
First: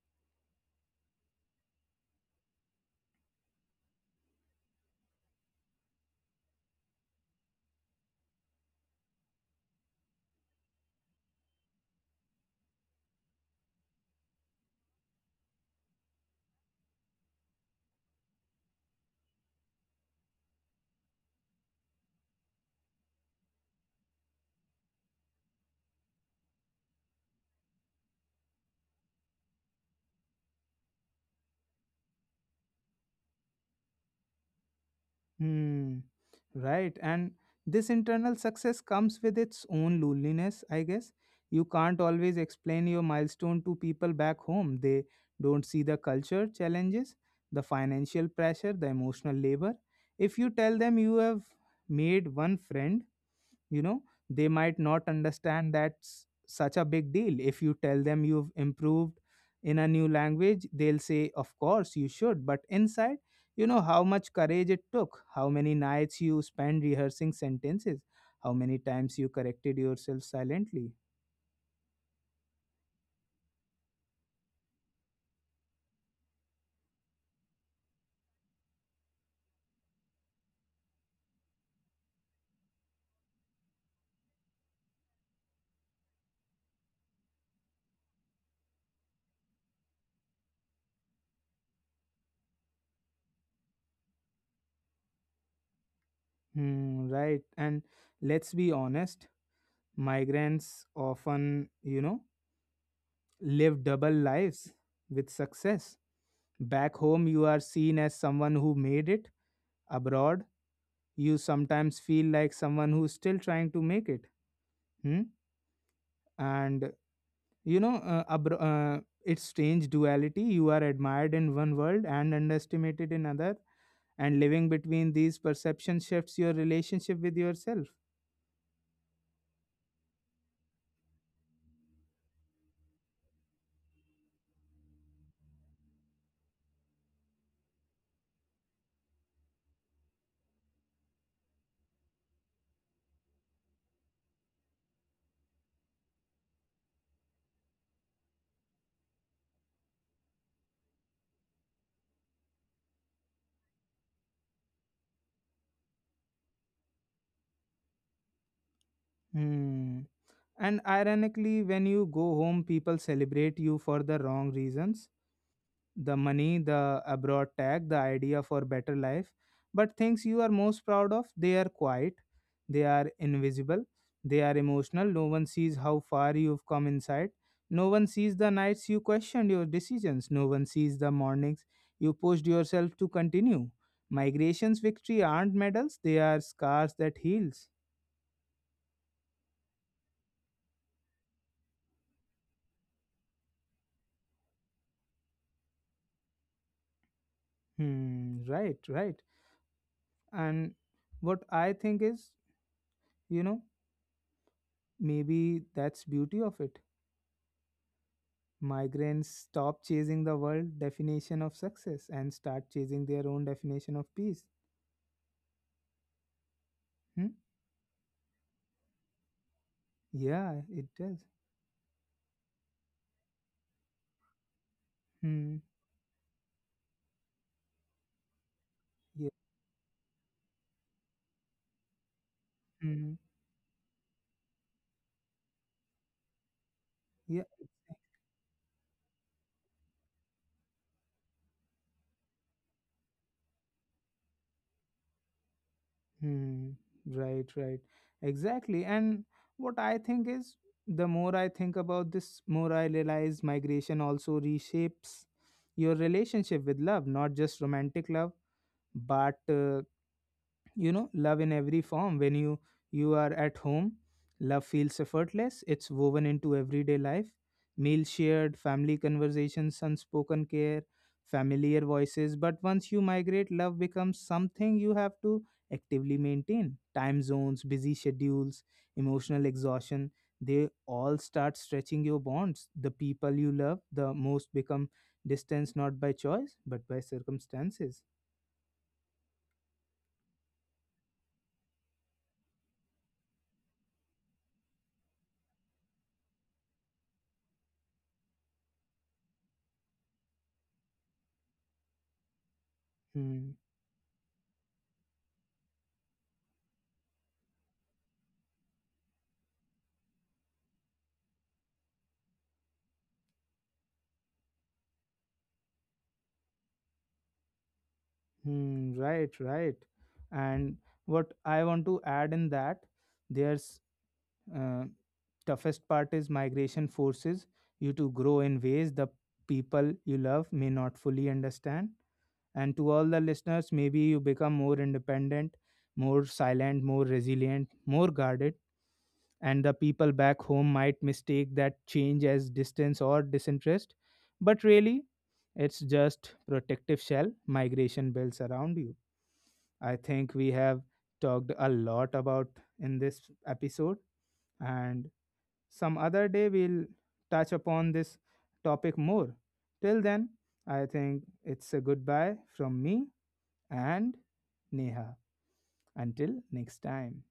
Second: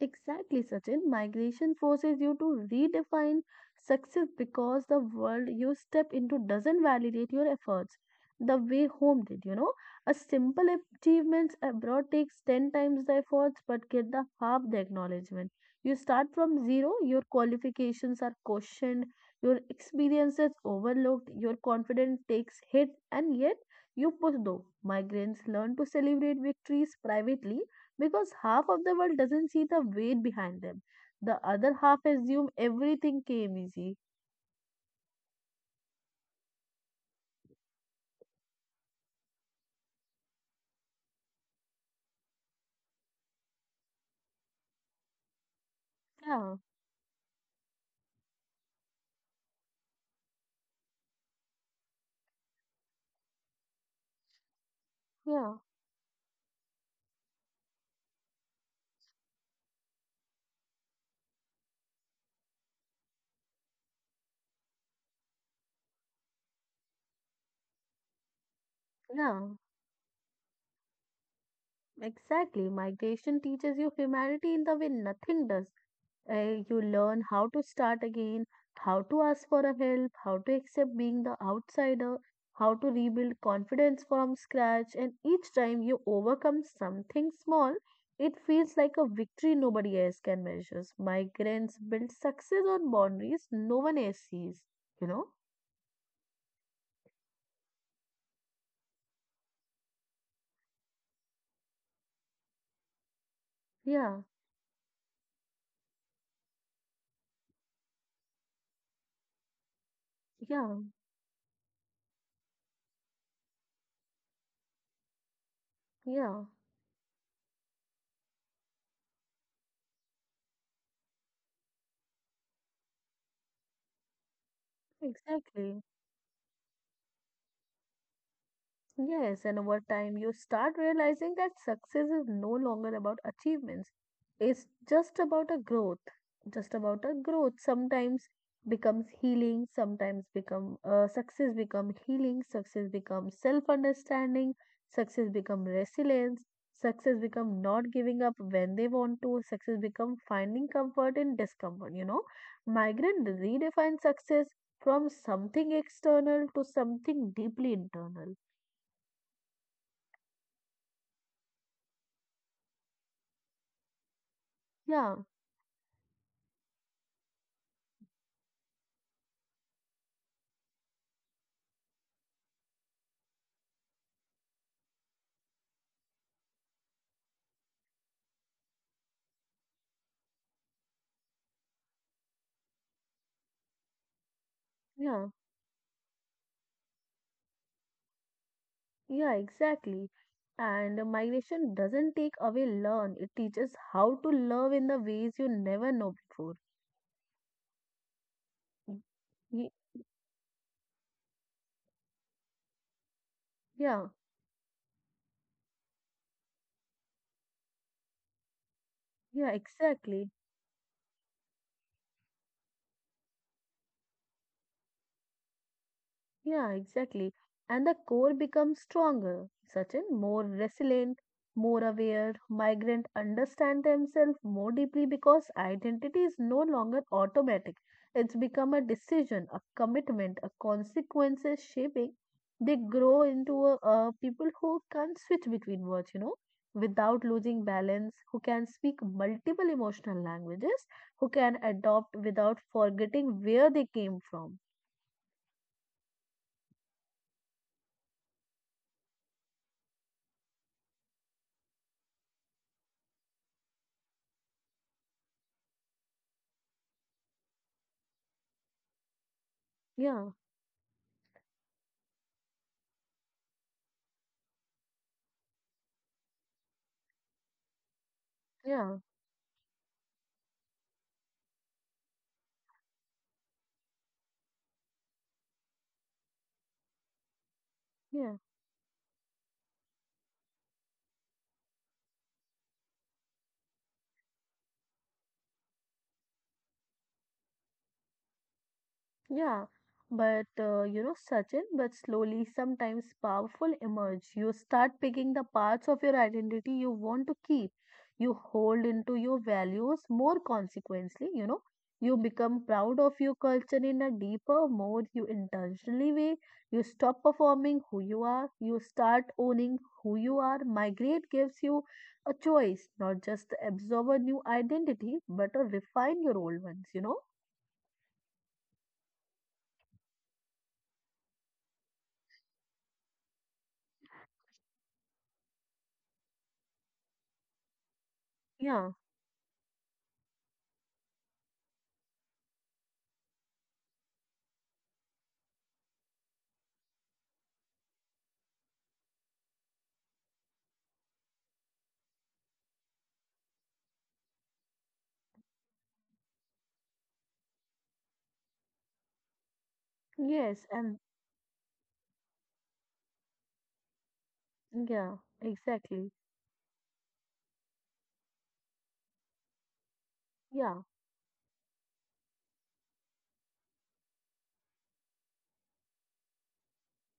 B: Exactly, Sachin. Migration forces you to redefine success because the world you step into doesn't validate your efforts the way home did, you know. A simple achievement abroad takes 10 times the efforts but get the half the acknowledgement. You start from zero, your qualifications are questioned, your experience is overlooked, your confidence takes hit, and yet you push though. Migrants learn to celebrate victories privately because half of the world doesn't see the weight behind them. The other half assume everything came easy.
A: Hmm. Right. And this internal success comes with its own loneliness, I guess. You can't always explain your milestone to people back home. They don't see the culture
B: Yeah,
A: challenges, the financial pressure, the emotional labor. If you tell them you have made one friend, you know, they might not
B: yeah,
A: understand that's such a big deal. If you tell them you've improved in a new language, they'll say of course you should, but inside you know how much courage it took, how many nights you spent rehearsing sentences, how many times you
B: yeah.
A: corrected yourself silently.
B: Exactly. Migration teaches you humanity in the way nothing does. You learn how to start again, how to ask for a help, how to accept being the outsider, how to rebuild confidence from scratch. And each time you overcome something small, it feels like a victory nobody else can measure. Migrants build success on boundaries no one else sees, you know?
A: Hmm, right. And let's be honest, migrants often, you know, live double
B: Yeah,
A: lives. With success back home, you are seen as someone who made it. Abroad,
B: yeah,
A: you sometimes feel like someone who's still trying to make it. Hmm?
B: yeah,
A: And you know, it's strange duality. You are admired in one world and underestimated in another. And living between these
B: exactly.
A: perceptions shifts your relationship with yourself.
B: Yes, and over time you start realizing that success is no longer about achievements. It's just about a growth. Just about a growth. Sometimes becomes healing, sometimes become success become healing, success becomes self-understanding, success become resilience, success become not giving up when they want to, success become finding comfort in discomfort, you know. Migrant redefines success from something external to something deeply internal.
A: Hmm. And ironically, when you go home, people celebrate you for the wrong reasons,
B: Yeah,
A: the money, the abroad tag, the idea for better life. But things you are most proud of, they are quiet, they are invisible, they are emotional. No one sees how far you've come inside. No one sees the nights you questioned your decisions. No one sees the mornings you pushed yourself to continue. Migration's victory
B: yeah,
A: aren't medals, they are scars that heals.
B: yeah, exactly. And migration doesn't take away learn, it teaches how to love in the ways you never know before.
A: Hmm, right, right.
B: Y-
A: And what I think is, you know,
B: Yeah,
A: maybe that's beauty of it. Migrants
B: yeah,
A: stop chasing the
B: exactly.
A: world definition of success and start chasing their own definition of peace.
B: Yeah,
A: Hmm?
B: exactly. And the core becomes stronger, certain, more
A: Yeah, it does.
B: resilient, more aware. Migrants understand themselves more deeply
A: Hmm.
B: because identity is no longer automatic. It's become a
A: Yeah.
B: decision, a commitment, a consequences shaping. They
A: Hmm.
B: grow into a people who can switch between words, you know, without
A: Yeah.
B: losing balance, who can speak multiple emotional languages, who can adopt without forgetting where they came from.
A: Hmm. Right, right. Exactly. And what I think is, the more I think about this, more I realize migration also reshapes your relationship with love, not just romantic love, but
B: Yeah,
A: you know, love in every form. When you are at home, love feels effortless, it's woven into everyday life, meals shared, family
B: yeah,
A: conversations, unspoken care, familiar voices. But once you migrate, love becomes something you have to actively maintain. Time zones, busy schedules,
B: yeah.
A: emotional exhaustion, they all start stretching your bonds. The people you love the most become distance, not by choice but by circumstances.
B: Yeah, but you know, Sachin, but slowly, sometimes powerful emerge. You start picking the parts of your identity you want to keep. You hold into your values more consequently, you know. You become proud of your
A: Hmm.
B: culture in a deeper, more you intentionally way. You stop performing who you are. You start owning who you are. Migrate gives you a choice, not just to absorb a new identity, but to refine your old ones, you know.
A: Hmm, right, right. And what I want to add in that, there's uh, toughest part is migration forces you to grow in ways
B: Yeah.
A: the people you love may not fully understand. And to all the listeners, maybe you become more independent, more silent, more resilient, more guarded. And the people back home might mistake that change as distance or disinterest. But really, it's just protective shell migration builds around you. I think we
B: Yes,
A: have
B: and
A: talked a lot about in this episode, and
B: yeah,
A: some
B: exactly.
A: other day we'll touch upon this topic more. Till then, I
B: Yeah.
A: think it's a goodbye from me and Neha. Until next time.